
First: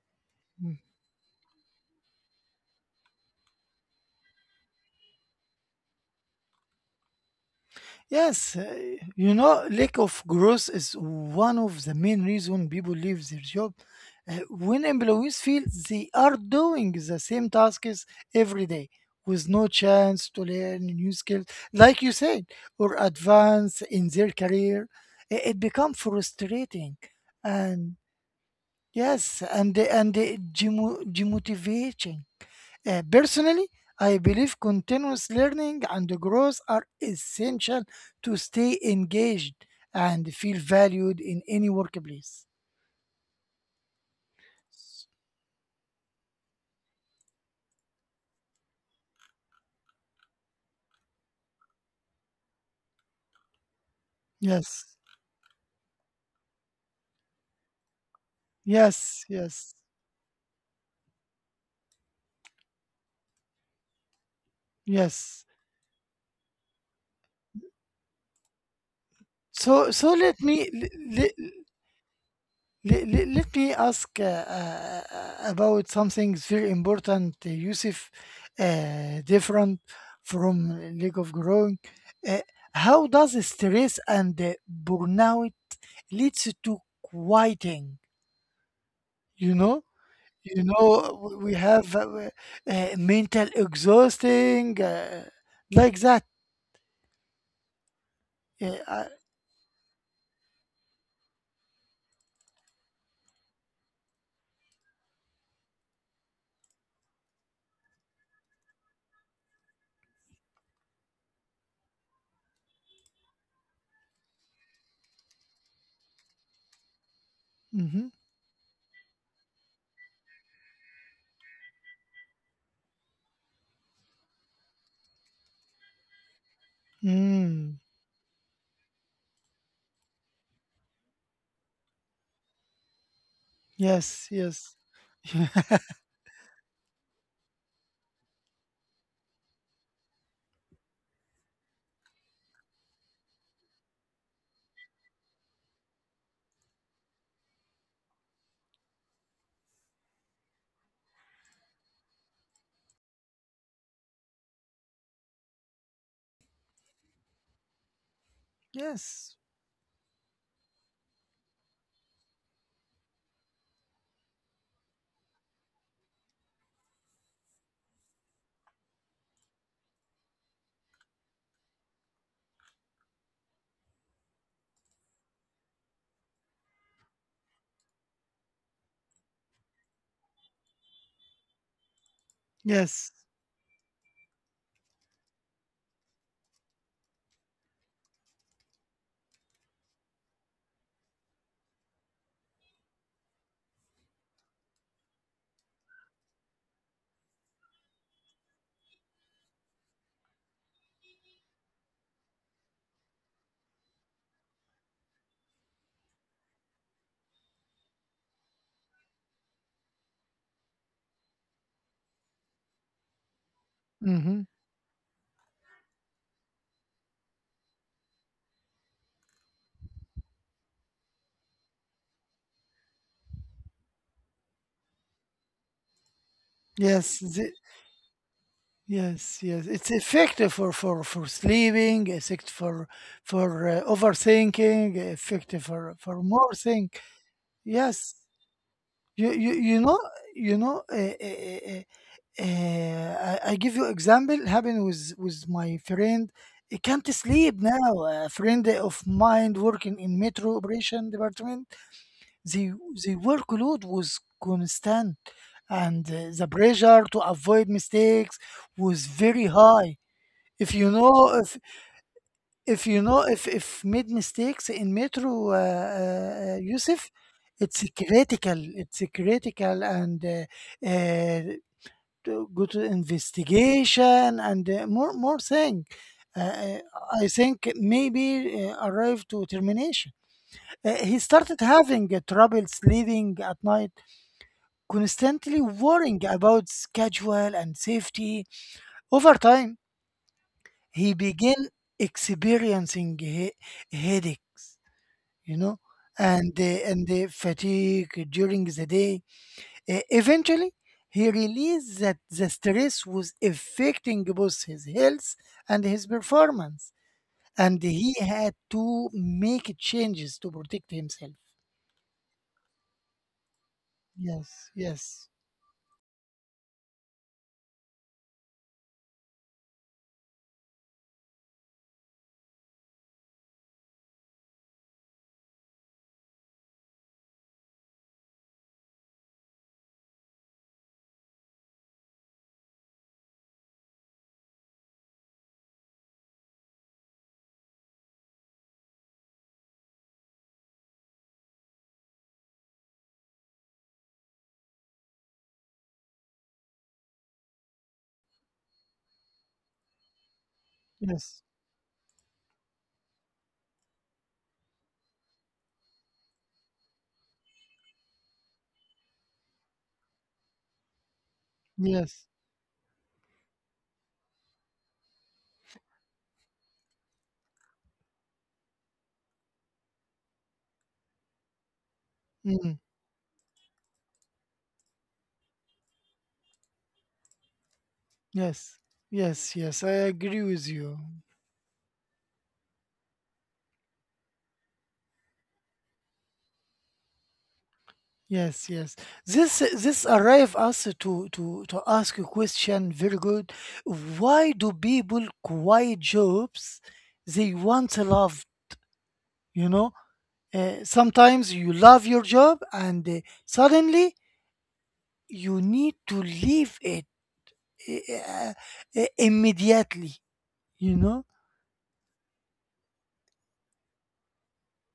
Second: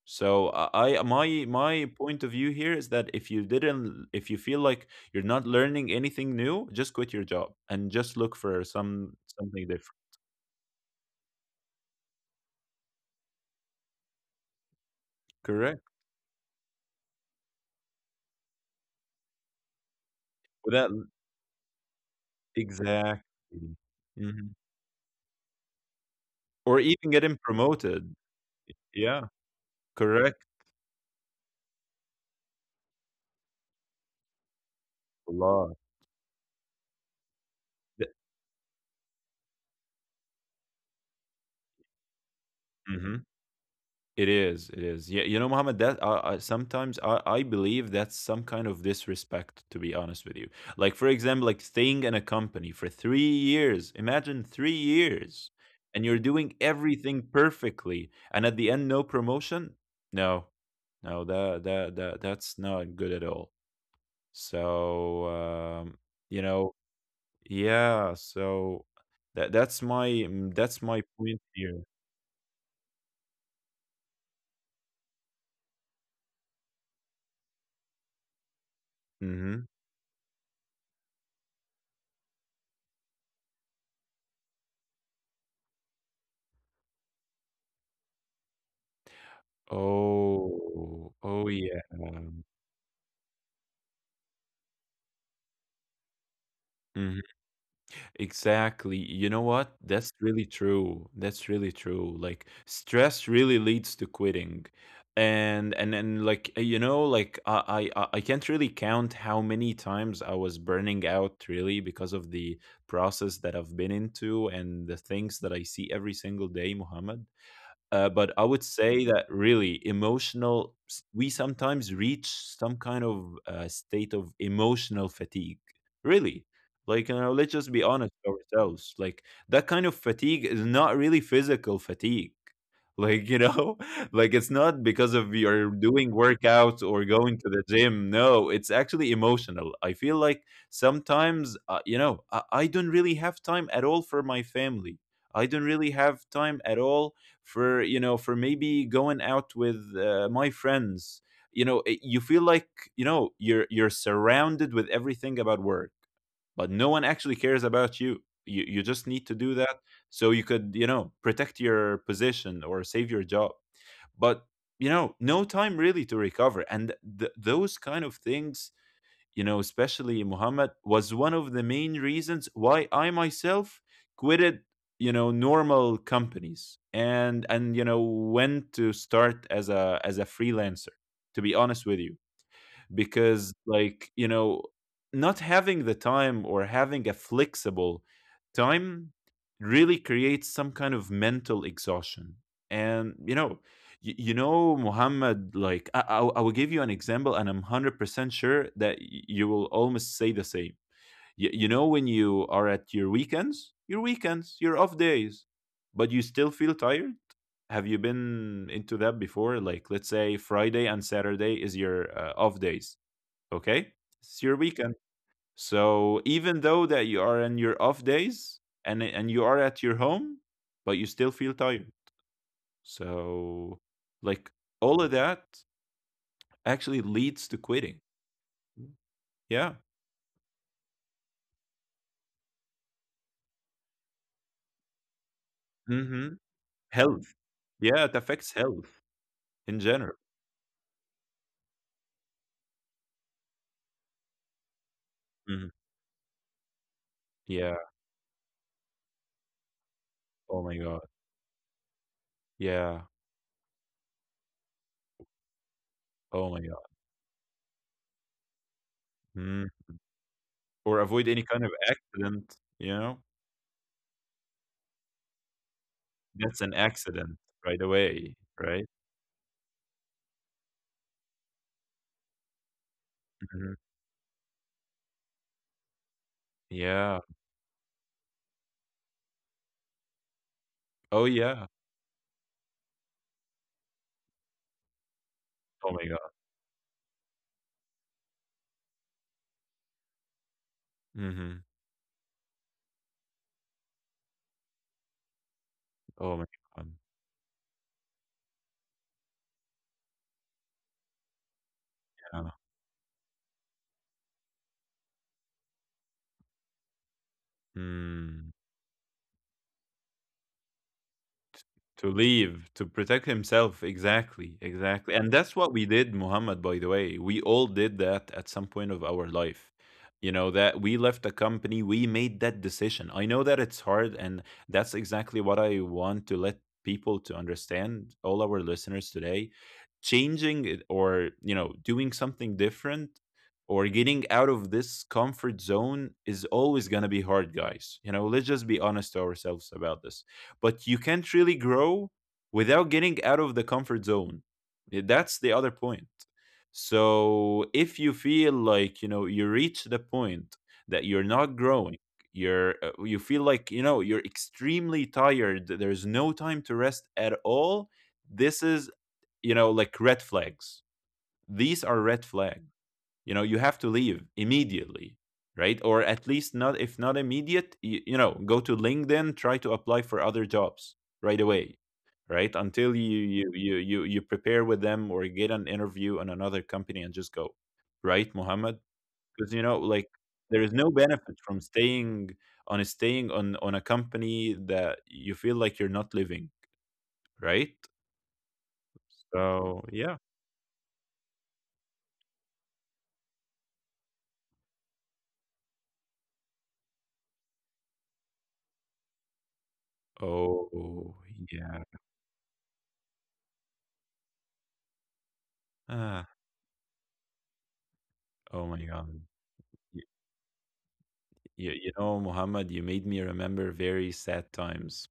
[SPEAKER 2] So
[SPEAKER 1] Mm.
[SPEAKER 2] I my my point of view here is that if you didn't, if you feel like you're not learning anything new, just quit your job and just look
[SPEAKER 1] Yes,
[SPEAKER 2] for some
[SPEAKER 1] you know,
[SPEAKER 2] something
[SPEAKER 1] lack
[SPEAKER 2] different.
[SPEAKER 1] of growth is one of the main reason people leave their job. When employees feel
[SPEAKER 2] Correct.
[SPEAKER 1] they are doing the same tasks every day with no chance to learn new
[SPEAKER 2] Without
[SPEAKER 1] skills, like you said, or
[SPEAKER 2] exactly.
[SPEAKER 1] advance in their
[SPEAKER 2] Mhm.
[SPEAKER 1] career, I- it becomes frustrating.
[SPEAKER 2] Or even getting
[SPEAKER 1] And
[SPEAKER 2] promoted.
[SPEAKER 1] yes,
[SPEAKER 2] Yeah.
[SPEAKER 1] and the- and the
[SPEAKER 2] Correct.
[SPEAKER 1] demo- demotivating. Personally, I believe continuous
[SPEAKER 2] A
[SPEAKER 1] learning and
[SPEAKER 2] lot.
[SPEAKER 1] growth are essential to stay engaged and feel valued in any workplace.
[SPEAKER 2] Mm-hmm. It is. It is. Yeah, you know, Muhammad. That I sometimes I believe that's some kind of disrespect. To be honest with you, like for example, like staying in a company for 3 years. Imagine
[SPEAKER 1] Yes,
[SPEAKER 2] 3 years, and you're doing everything perfectly, and at the end,
[SPEAKER 1] yes,
[SPEAKER 2] no
[SPEAKER 1] yes,
[SPEAKER 2] promotion. No, no, that's not good at all.
[SPEAKER 1] yes.
[SPEAKER 2] So you know, yeah. So that
[SPEAKER 1] So so
[SPEAKER 2] that's
[SPEAKER 1] let
[SPEAKER 2] my
[SPEAKER 1] me
[SPEAKER 2] mm, that's
[SPEAKER 1] le- le-
[SPEAKER 2] my point here.
[SPEAKER 1] Le- le- Let me ask about something very important, Yusuf, different
[SPEAKER 2] Mm-hmm.
[SPEAKER 1] from lack of growing. Uh, how does stress and burnout leads to quieting? You know, you know, we
[SPEAKER 2] Oh,
[SPEAKER 1] have
[SPEAKER 2] oh yeah.
[SPEAKER 1] mental exhausting like that.
[SPEAKER 2] Mhm.
[SPEAKER 1] Uh, uh,
[SPEAKER 2] Exactly. You know what? That's really true. That's really true. Like stress really leads to quitting. And like you know, like I can't really count how many times I was burning out really because of the process that I've been into and the things that I see every single day, Muhammad.
[SPEAKER 1] mhm.
[SPEAKER 2] But I would say that really emotional, we sometimes reach some kind of state of emotional fatigue. Really. Like, you know, let's
[SPEAKER 1] Mm,
[SPEAKER 2] just be honest with ourselves. Like, that kind of fatigue is not really physical fatigue. Like,
[SPEAKER 1] yes,
[SPEAKER 2] like it's
[SPEAKER 1] yes,
[SPEAKER 2] not because of you're doing workouts or going to the gym. No, it's actually emotional. I feel like sometimes, you know, I don't really have time at all for my family. I don't really have time at all for, for maybe going out with my friends. You know, you feel like, you know, you're surrounded with everything about work, but no one actually cares about you. You just need to
[SPEAKER 1] yes,
[SPEAKER 2] do that so you could, you know, protect your position or save your job. But, you know, no time really to recover and those kind of things. You know, especially Muhammad, was one of the main reasons why I myself quitted, you know, normal companies. And, you know, went to start as a freelancer, to be honest with you.
[SPEAKER 1] yes.
[SPEAKER 2] Because, like, you know, not having the time or having a flexible time really creates some kind of mental exhaustion. And, you know, you know Muhammad, like I will give you an example, and I'm 100% sure that you will almost say the same. You know, when you are at your weekends, your off days, but you still feel tired. Have you been into that before? Like, let's say Friday and Saturday is your off days. Okay? It's
[SPEAKER 1] Mm-hmm.
[SPEAKER 2] your weekend. So even though that you are in your off days, and you are at your home, but you still feel tired. So, like, all of that actually
[SPEAKER 1] Yes,
[SPEAKER 2] leads to quitting.
[SPEAKER 1] yes, yes,
[SPEAKER 2] Yeah.
[SPEAKER 1] it's effective for for sleeping, effective for overthinking, effective for
[SPEAKER 2] Mm-hmm.
[SPEAKER 1] more thing.
[SPEAKER 2] Health. Yeah, it
[SPEAKER 1] Yes,
[SPEAKER 2] affects health
[SPEAKER 1] you you
[SPEAKER 2] in
[SPEAKER 1] you know
[SPEAKER 2] general.
[SPEAKER 1] you know. I give you example happened with
[SPEAKER 2] Mhm.
[SPEAKER 1] my friend. He can't sleep
[SPEAKER 2] Yeah.
[SPEAKER 1] now. A friend of mine working in metro
[SPEAKER 2] Oh my god.
[SPEAKER 1] operation department. They
[SPEAKER 2] Yeah.
[SPEAKER 1] they workload was constant, and
[SPEAKER 2] Oh
[SPEAKER 1] the
[SPEAKER 2] my god.
[SPEAKER 1] pressure to avoid mistakes was very
[SPEAKER 2] Mm.
[SPEAKER 1] high. If you
[SPEAKER 2] Or
[SPEAKER 1] know,
[SPEAKER 2] avoid any kind of accident. You
[SPEAKER 1] if You
[SPEAKER 2] know,
[SPEAKER 1] know, if made mistakes in Metro,
[SPEAKER 2] that's an
[SPEAKER 1] Yusuf,
[SPEAKER 2] accident right
[SPEAKER 1] it's
[SPEAKER 2] away.
[SPEAKER 1] critical.
[SPEAKER 2] Right.
[SPEAKER 1] It's critical, and to go to
[SPEAKER 2] Mhm.
[SPEAKER 1] investigation and more more thing. Uh, uh,
[SPEAKER 2] Yeah.
[SPEAKER 1] I think maybe arrive to termination.
[SPEAKER 2] Oh
[SPEAKER 1] He
[SPEAKER 2] yeah.
[SPEAKER 1] started having trouble sleeping at night, constantly
[SPEAKER 2] Oh my
[SPEAKER 1] worrying
[SPEAKER 2] god.
[SPEAKER 1] about schedule and safety. Over time, he
[SPEAKER 2] Mhm.
[SPEAKER 1] began experiencing headaches, you know,
[SPEAKER 2] Oh my
[SPEAKER 1] and
[SPEAKER 2] god.
[SPEAKER 1] fatigue during the day. Eventually, he realized that
[SPEAKER 2] Yeah.
[SPEAKER 1] the stress was affecting both his health and his performance, and he
[SPEAKER 2] Mm.
[SPEAKER 1] had to make changes to protect himself.
[SPEAKER 2] To leave, to protect himself. Exactly,
[SPEAKER 1] Yes,
[SPEAKER 2] exactly. And
[SPEAKER 1] yes,
[SPEAKER 2] that's what we did, Muhammad, by the way. We all did that at some point of our life. You know, that we left a company, we made that decision. I know that it's hard, and that's exactly what I want to let people to understand, all our listeners today. Changing it or, you know, doing something different or getting out of this comfort zone is always going to be hard, guys. You know, let's just be honest to ourselves about this, but you can't really grow without getting out of the comfort zone. Yeah, that's the other point. So if you feel like, you know, you reach the point that you're not
[SPEAKER 1] yes,
[SPEAKER 2] growing, you're you feel like, you know, you're extremely tired, there's no time to rest at all, this is, you know, like red flags. These are red
[SPEAKER 1] yes,
[SPEAKER 2] flags. You know, you have to leave immediately, right? Or at least, not if not immediate, you know, go to LinkedIn, try to apply for other jobs right away, right,
[SPEAKER 1] mm,
[SPEAKER 2] until you prepare with them or get an interview on another company and just go, right Muhammad?
[SPEAKER 1] yes,
[SPEAKER 2] Because, you
[SPEAKER 1] yes,
[SPEAKER 2] know,
[SPEAKER 1] yes.
[SPEAKER 2] like,
[SPEAKER 1] I agree
[SPEAKER 2] there is
[SPEAKER 1] with
[SPEAKER 2] no
[SPEAKER 1] you.
[SPEAKER 2] benefit from staying, on a company that you feel like you're not living, right?
[SPEAKER 1] Yes, yes. This
[SPEAKER 2] So yeah.
[SPEAKER 1] this arrive us to ask a question. Very good. Why do people quit jobs they once loved? You know,
[SPEAKER 2] Oh
[SPEAKER 1] sometimes
[SPEAKER 2] yeah.
[SPEAKER 1] you love your job and suddenly you need
[SPEAKER 2] Ah,
[SPEAKER 1] to leave it
[SPEAKER 2] oh
[SPEAKER 1] uh,
[SPEAKER 2] my god.
[SPEAKER 1] immediately. You know.
[SPEAKER 2] You know, Muhammad, you made me remember very sad times.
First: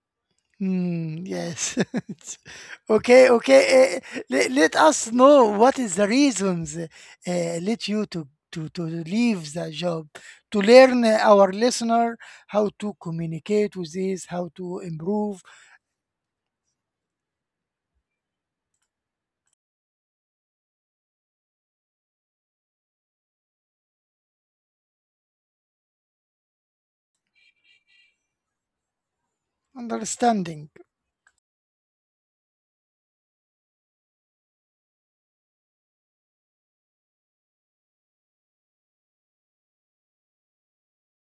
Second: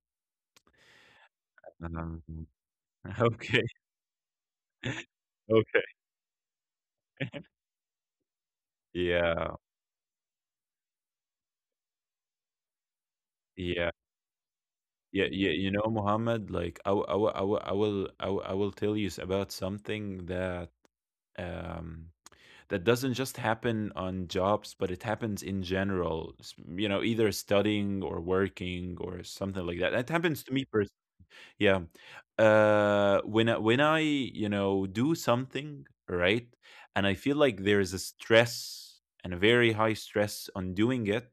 [SPEAKER 1] Hmm, yes.
[SPEAKER 2] Um,
[SPEAKER 1] Okay,
[SPEAKER 2] okay,
[SPEAKER 1] okay. Let us know what
[SPEAKER 2] okay.
[SPEAKER 1] is the reasons led you to, leave
[SPEAKER 2] Yeah,
[SPEAKER 1] the job, to learn our listener how to communicate
[SPEAKER 2] yeah,
[SPEAKER 1] with this, how to
[SPEAKER 2] yeah,
[SPEAKER 1] improve
[SPEAKER 2] yeah. You know, Muhammad, like I, w- I, w- I, w- I will, I, w- I will tell you about something that um that doesn't just happen on jobs, but it happens in general. You know, either studying or working or something like that. That happens to me.
[SPEAKER 1] understanding.
[SPEAKER 2] Yeah. When when I you know, do something right, and I feel like there is a stress and a very high stress on doing it,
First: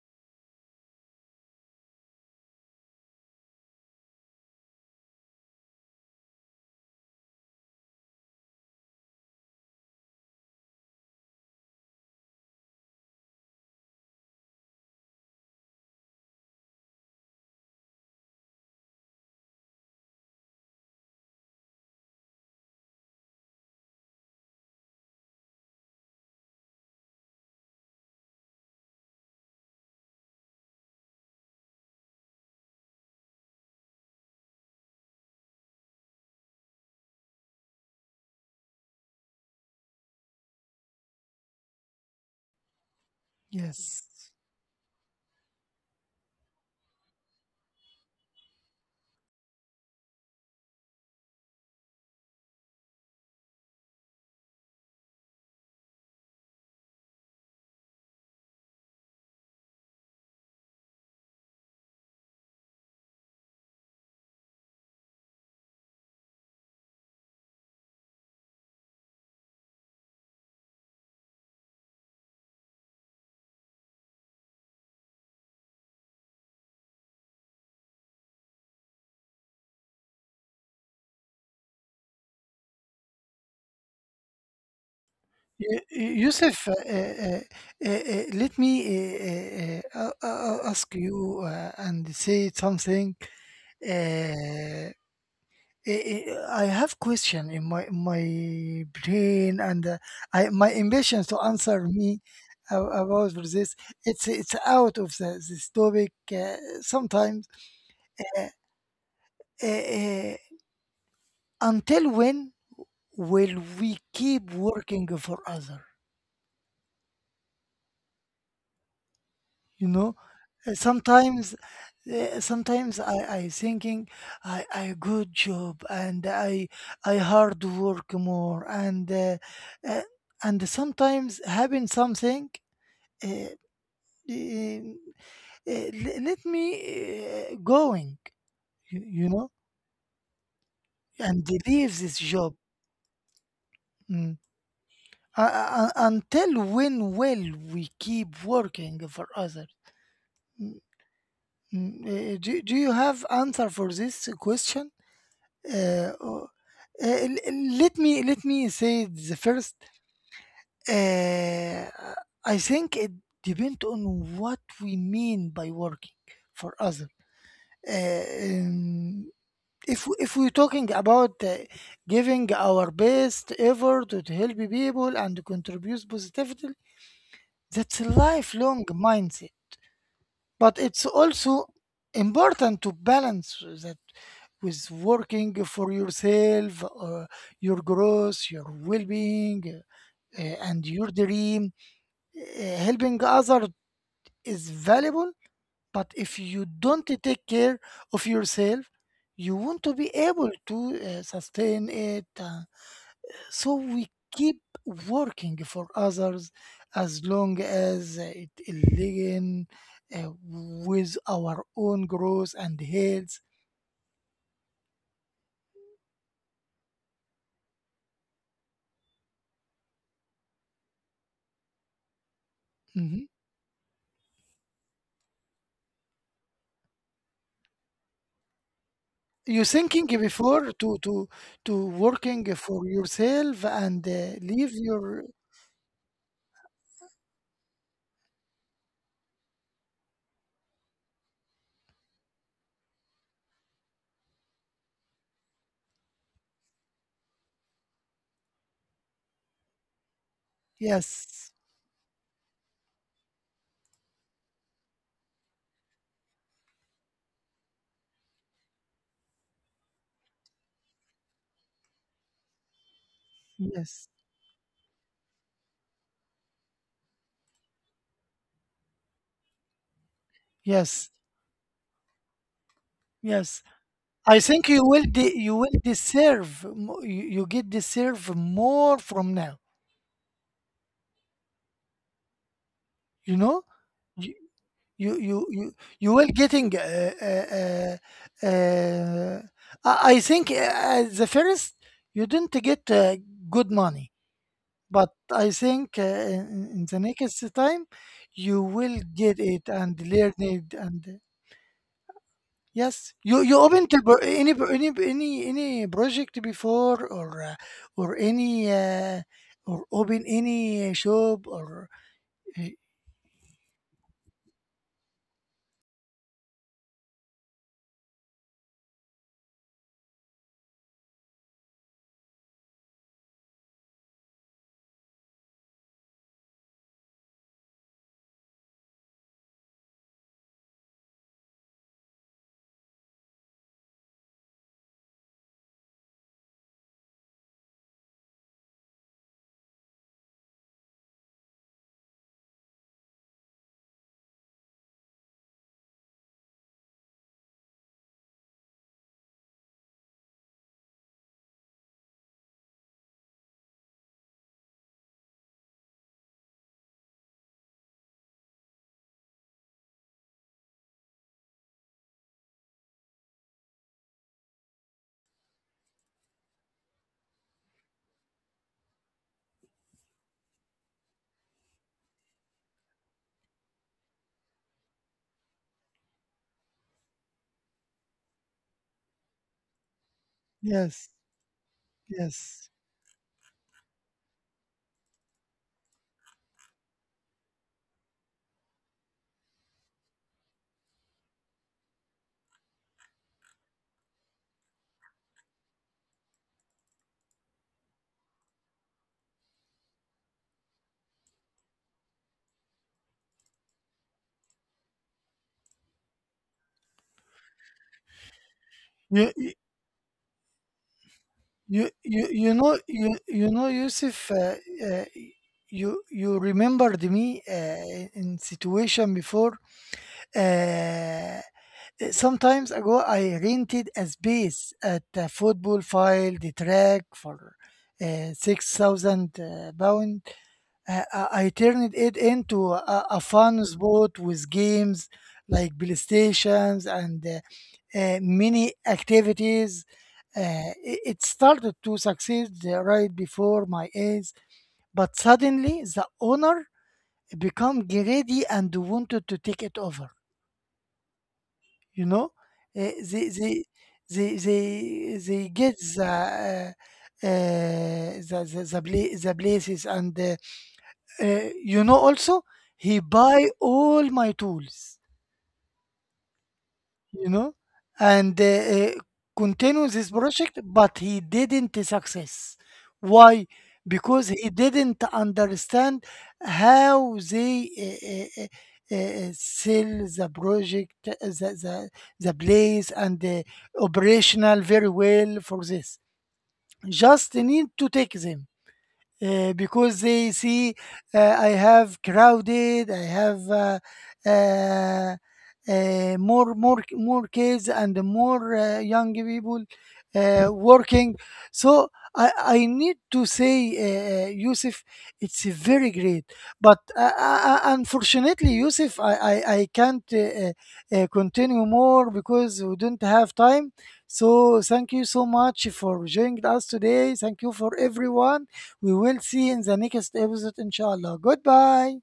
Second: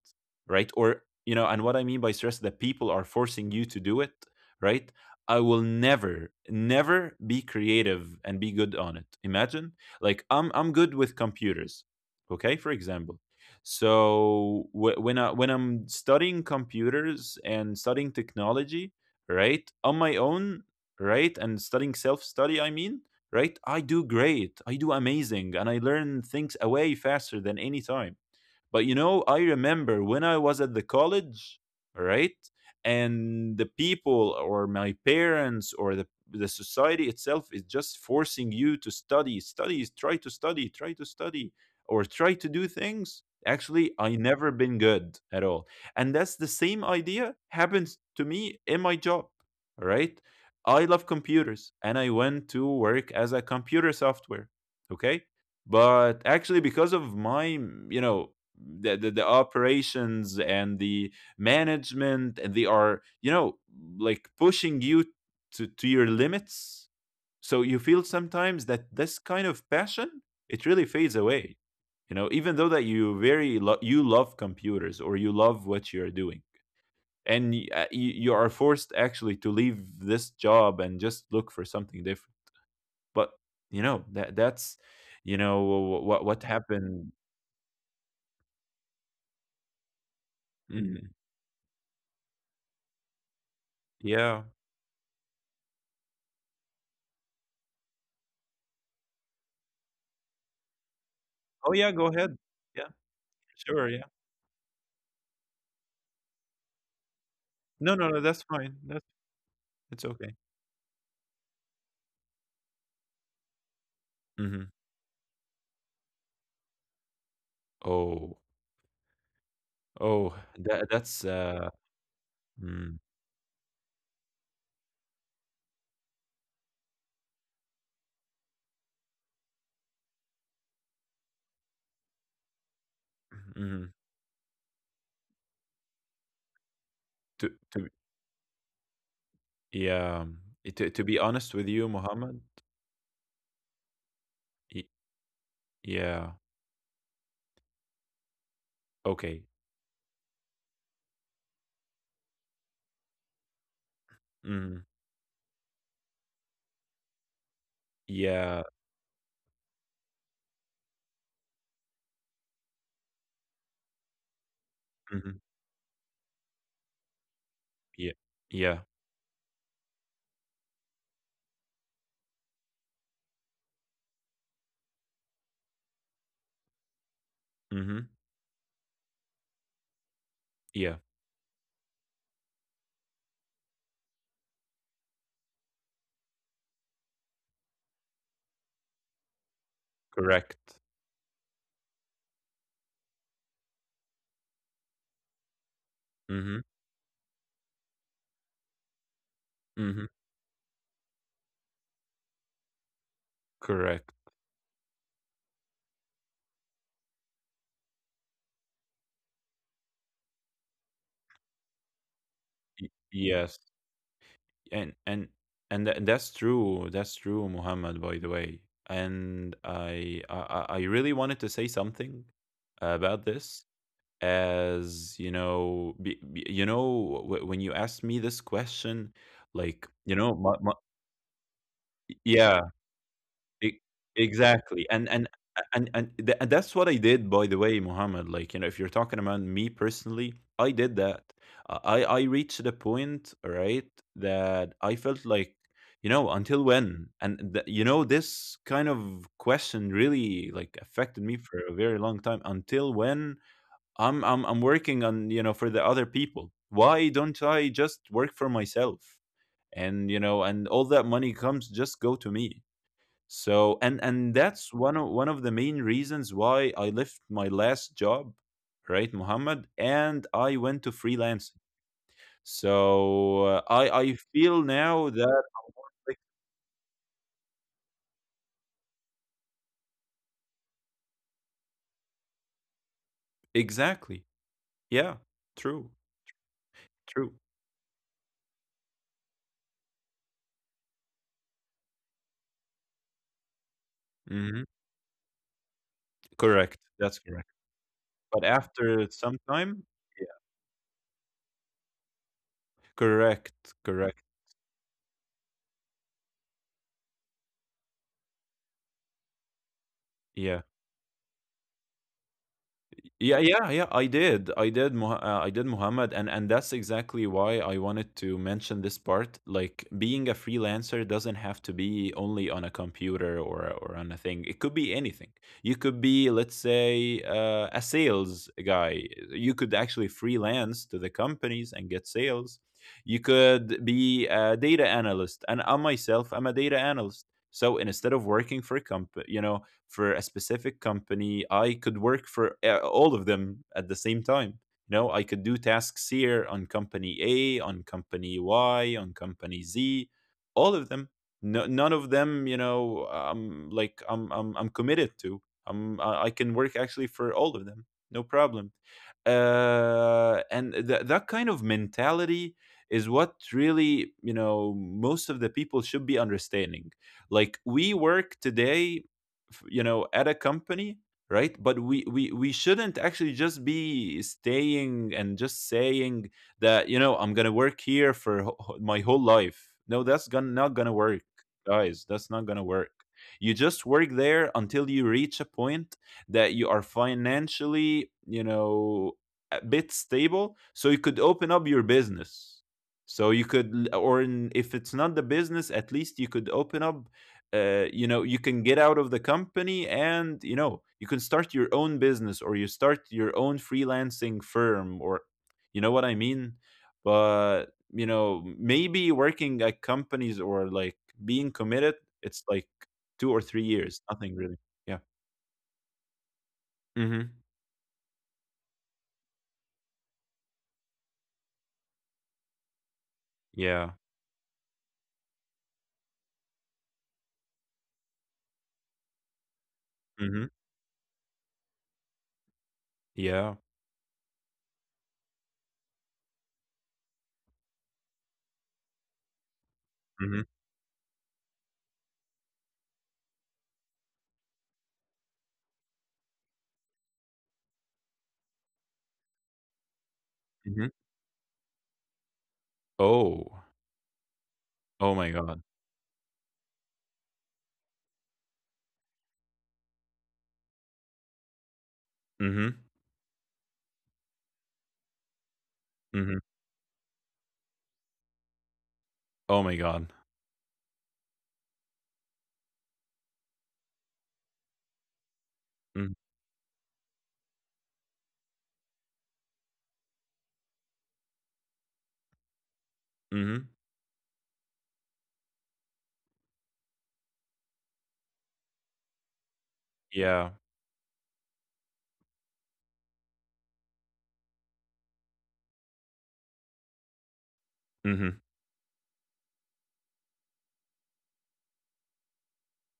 [SPEAKER 2] right? Or you know, and what I mean by stress, that people are forcing you to do it, right? I will never, never be creative and be good on it. Imagine, like I'm good with computers, okay? For example, so when I'm studying computers and studying technology, right? On my own, right? And studying self study, I mean, right? I do great. I do amazing. And I learn things away faster than any time. But you know, I remember when I was at the college, right? And the people or my parents or the society itself is just forcing you to study, study, try to study, try to study, or try to do things. Actually, I
[SPEAKER 1] Yes.
[SPEAKER 2] never been good at all. And that's the same idea happens to me in my job, right? I love computers and I went to work as a computer software, okay? But actually because of my, you know, the, the operations and the management, and they are, you know, like pushing you to your limits, so you feel sometimes that this kind of passion, it really fades away. You know, even though that you very you love computers or you love what you're doing, and you, you are forced actually to leave this job and just look for something different. But you know that that's, you know,
[SPEAKER 1] Y-
[SPEAKER 2] what
[SPEAKER 1] Yusuf,
[SPEAKER 2] happened.
[SPEAKER 1] let me ask
[SPEAKER 2] Mhm.
[SPEAKER 1] you and say something.
[SPEAKER 2] Yeah.
[SPEAKER 1] Uh, I have question in my brain and I, my ambition to answer
[SPEAKER 2] Oh, yeah, go
[SPEAKER 1] me
[SPEAKER 2] ahead. Yeah,
[SPEAKER 1] about for this.
[SPEAKER 2] sure, yeah.
[SPEAKER 1] It's out of this topic sometimes.
[SPEAKER 2] No, no, no,
[SPEAKER 1] Uh,
[SPEAKER 2] that's fine. That's
[SPEAKER 1] uh,
[SPEAKER 2] it's
[SPEAKER 1] uh,
[SPEAKER 2] okay.
[SPEAKER 1] until when will we keep
[SPEAKER 2] Mhm.
[SPEAKER 1] working for others?
[SPEAKER 2] Oh,
[SPEAKER 1] you know
[SPEAKER 2] oh,
[SPEAKER 1] Uh,
[SPEAKER 2] that that's,
[SPEAKER 1] sometimes sometimes
[SPEAKER 2] mm,
[SPEAKER 1] I thinking I good job and I hard work more and uh, sometimes having something uh,
[SPEAKER 2] mhm.
[SPEAKER 1] uh, let me
[SPEAKER 2] To
[SPEAKER 1] going you, you know
[SPEAKER 2] yeah, it to be
[SPEAKER 1] and
[SPEAKER 2] honest with you,
[SPEAKER 1] leave this
[SPEAKER 2] Mohammed,
[SPEAKER 1] job mm.
[SPEAKER 2] y yeah,
[SPEAKER 1] Until when will we keep working for
[SPEAKER 2] okay.
[SPEAKER 1] others? Mm, mm, do you have answer for this question?
[SPEAKER 2] Mhm.
[SPEAKER 1] Uh, uh, let me
[SPEAKER 2] Yeah,
[SPEAKER 1] say the first. Uh, I think it depends on what we
[SPEAKER 2] mhm.
[SPEAKER 1] mean by working for others.
[SPEAKER 2] Yeah,
[SPEAKER 1] Uh,
[SPEAKER 2] yeah,
[SPEAKER 1] um, if we're talking about giving our best effort to help people and contribute positively, that's a
[SPEAKER 2] mhm.
[SPEAKER 1] lifelong mindset, but
[SPEAKER 2] Yeah,
[SPEAKER 1] it's also important to balance that with working for yourself or your growth, your well-being, and
[SPEAKER 2] correct.
[SPEAKER 1] your dream. Helping others is valuable, but if you
[SPEAKER 2] Mhm,
[SPEAKER 1] don't take care of yourself you won't be
[SPEAKER 2] mhm.
[SPEAKER 1] able to sustain it. So we
[SPEAKER 2] Correct.
[SPEAKER 1] keep working for others as long as it align, uh, with our own growth and health.
[SPEAKER 2] Y yes. and and and that's true, that's true, Muhammad, by the way. And I really wanted to say something
[SPEAKER 1] Mhm.
[SPEAKER 2] about this, as you know, you know, when you asked me this question,
[SPEAKER 1] You
[SPEAKER 2] like,
[SPEAKER 1] thinking
[SPEAKER 2] you know,
[SPEAKER 1] before to to working
[SPEAKER 2] yeah.
[SPEAKER 1] for yourself
[SPEAKER 2] E
[SPEAKER 1] and leave
[SPEAKER 2] Exactly, and
[SPEAKER 1] your.
[SPEAKER 2] and and and tha and that's what I did, by the way, Mohammed. Like, you know, if you're talking about me personally, I did that. I reached the point, right, that I felt like, you know, until when? And th you know, this kind of question really, like, affected me
[SPEAKER 1] Yes,
[SPEAKER 2] for a very long time. Until when I'm working on, you know, for the other people. Why don't I just work for myself? And, you know, and all that money comes just go to me. So and
[SPEAKER 1] yes,
[SPEAKER 2] and that's one of the main reasons why I left my last job, right, Muhammad, and I went to
[SPEAKER 1] yes,
[SPEAKER 2] freelancing. So
[SPEAKER 1] yes.
[SPEAKER 2] I
[SPEAKER 1] I
[SPEAKER 2] feel
[SPEAKER 1] think you will
[SPEAKER 2] now that
[SPEAKER 1] you will
[SPEAKER 2] like,
[SPEAKER 1] deserve you get deserve more from now. You know,
[SPEAKER 2] exactly.
[SPEAKER 1] you
[SPEAKER 2] Yeah,
[SPEAKER 1] you you
[SPEAKER 2] true.
[SPEAKER 1] you will getting
[SPEAKER 2] True.
[SPEAKER 1] uh, uh, I think at the first you didn't get good money,
[SPEAKER 2] Hmm.
[SPEAKER 1] but I think in
[SPEAKER 2] Correct.
[SPEAKER 1] the
[SPEAKER 2] That's
[SPEAKER 1] next
[SPEAKER 2] correct.
[SPEAKER 1] time you
[SPEAKER 2] But
[SPEAKER 1] will
[SPEAKER 2] after
[SPEAKER 1] get
[SPEAKER 2] some
[SPEAKER 1] it and
[SPEAKER 2] time,
[SPEAKER 1] learn
[SPEAKER 2] yeah.
[SPEAKER 1] it and yes, you open
[SPEAKER 2] Correct.
[SPEAKER 1] to
[SPEAKER 2] Correct.
[SPEAKER 1] any any project before or any or open
[SPEAKER 2] Yeah.
[SPEAKER 1] any shop or uh,
[SPEAKER 2] Yeah, yeah, yeah. I did, I did, I did Muhammad, and that's exactly why I wanted to mention this part. Like being a freelancer doesn't have to be only on a computer or on a thing. It could be anything. You could be, let's say, a sales guy. You could actually freelance to the companies and get sales. You could be a data analyst, and I myself, I'm a data analyst. So instead of working for a company, you know, for a specific company, I could work for all of them at the same time. You know, I could do tasks here on company A, on company Y, on company Z, all of them. No, none of them, you know, I'm committed to. I can work actually for all of them, no problem. And that kind of mentality is what really, you know, most of the people should be understanding. Like, we work today, you know, at a company, right? But we shouldn't actually just be staying and just saying that, you know, I'm gonna work here for my whole life. No, that's gonna not gonna
[SPEAKER 1] yes,
[SPEAKER 2] work, guys. That's not
[SPEAKER 1] yes.
[SPEAKER 2] gonna work. You just work there until you reach a point that you are financially, you know, a bit stable, so you could open up your business. So you could if it's not the business, at least you could open up, you know, you can get out of the company, and you know, you can start your own business or you start your own freelancing firm, or you know what I mean. But you know, maybe
[SPEAKER 1] You,
[SPEAKER 2] working at companies or like being committed, it's
[SPEAKER 1] You
[SPEAKER 2] like
[SPEAKER 1] know
[SPEAKER 2] two or three years
[SPEAKER 1] Yusuf,
[SPEAKER 2] nothing really. Yeah.
[SPEAKER 1] uh, you remembered me
[SPEAKER 2] Hmm.
[SPEAKER 1] in situation before. Uh, Sometimes ago, I rented
[SPEAKER 2] Yeah.
[SPEAKER 1] a space at a football field track for 6,000 pound.
[SPEAKER 2] Hmm.
[SPEAKER 1] I turned it into a fun
[SPEAKER 2] Yeah.
[SPEAKER 1] spot with games like PlayStations and many activities.
[SPEAKER 2] Hmm.
[SPEAKER 1] It started to succeed right before my eyes, but suddenly the owner become greedy and wanted to take it over.
[SPEAKER 2] Hmm.
[SPEAKER 1] You know. Uh, they they
[SPEAKER 2] Oh,
[SPEAKER 1] they they
[SPEAKER 2] oh my
[SPEAKER 1] they
[SPEAKER 2] god.
[SPEAKER 1] get the. Uh, places, and also
[SPEAKER 2] Hmm.
[SPEAKER 1] he buy all my tools
[SPEAKER 2] Hmm.
[SPEAKER 1] you know, and
[SPEAKER 2] Oh my
[SPEAKER 1] continue this
[SPEAKER 2] god.
[SPEAKER 1] project, but he didn't success. Why? Because he didn't understand how they sell the project, the place, and the
[SPEAKER 2] Mm-hmm.
[SPEAKER 1] operational very well for this. Just need to take them because they
[SPEAKER 2] Yeah.
[SPEAKER 1] see I have crowded, I have uh, more kids and
[SPEAKER 2] Hmm.
[SPEAKER 1] more young people working. So I need to say, Yusuf, it's very great. But unfortunately, Yusuf, I can't continue more because we don't have time. So thank you so much for joining us today. Thank you for everyone, we will see in the next episode, inshallah. Goodbye.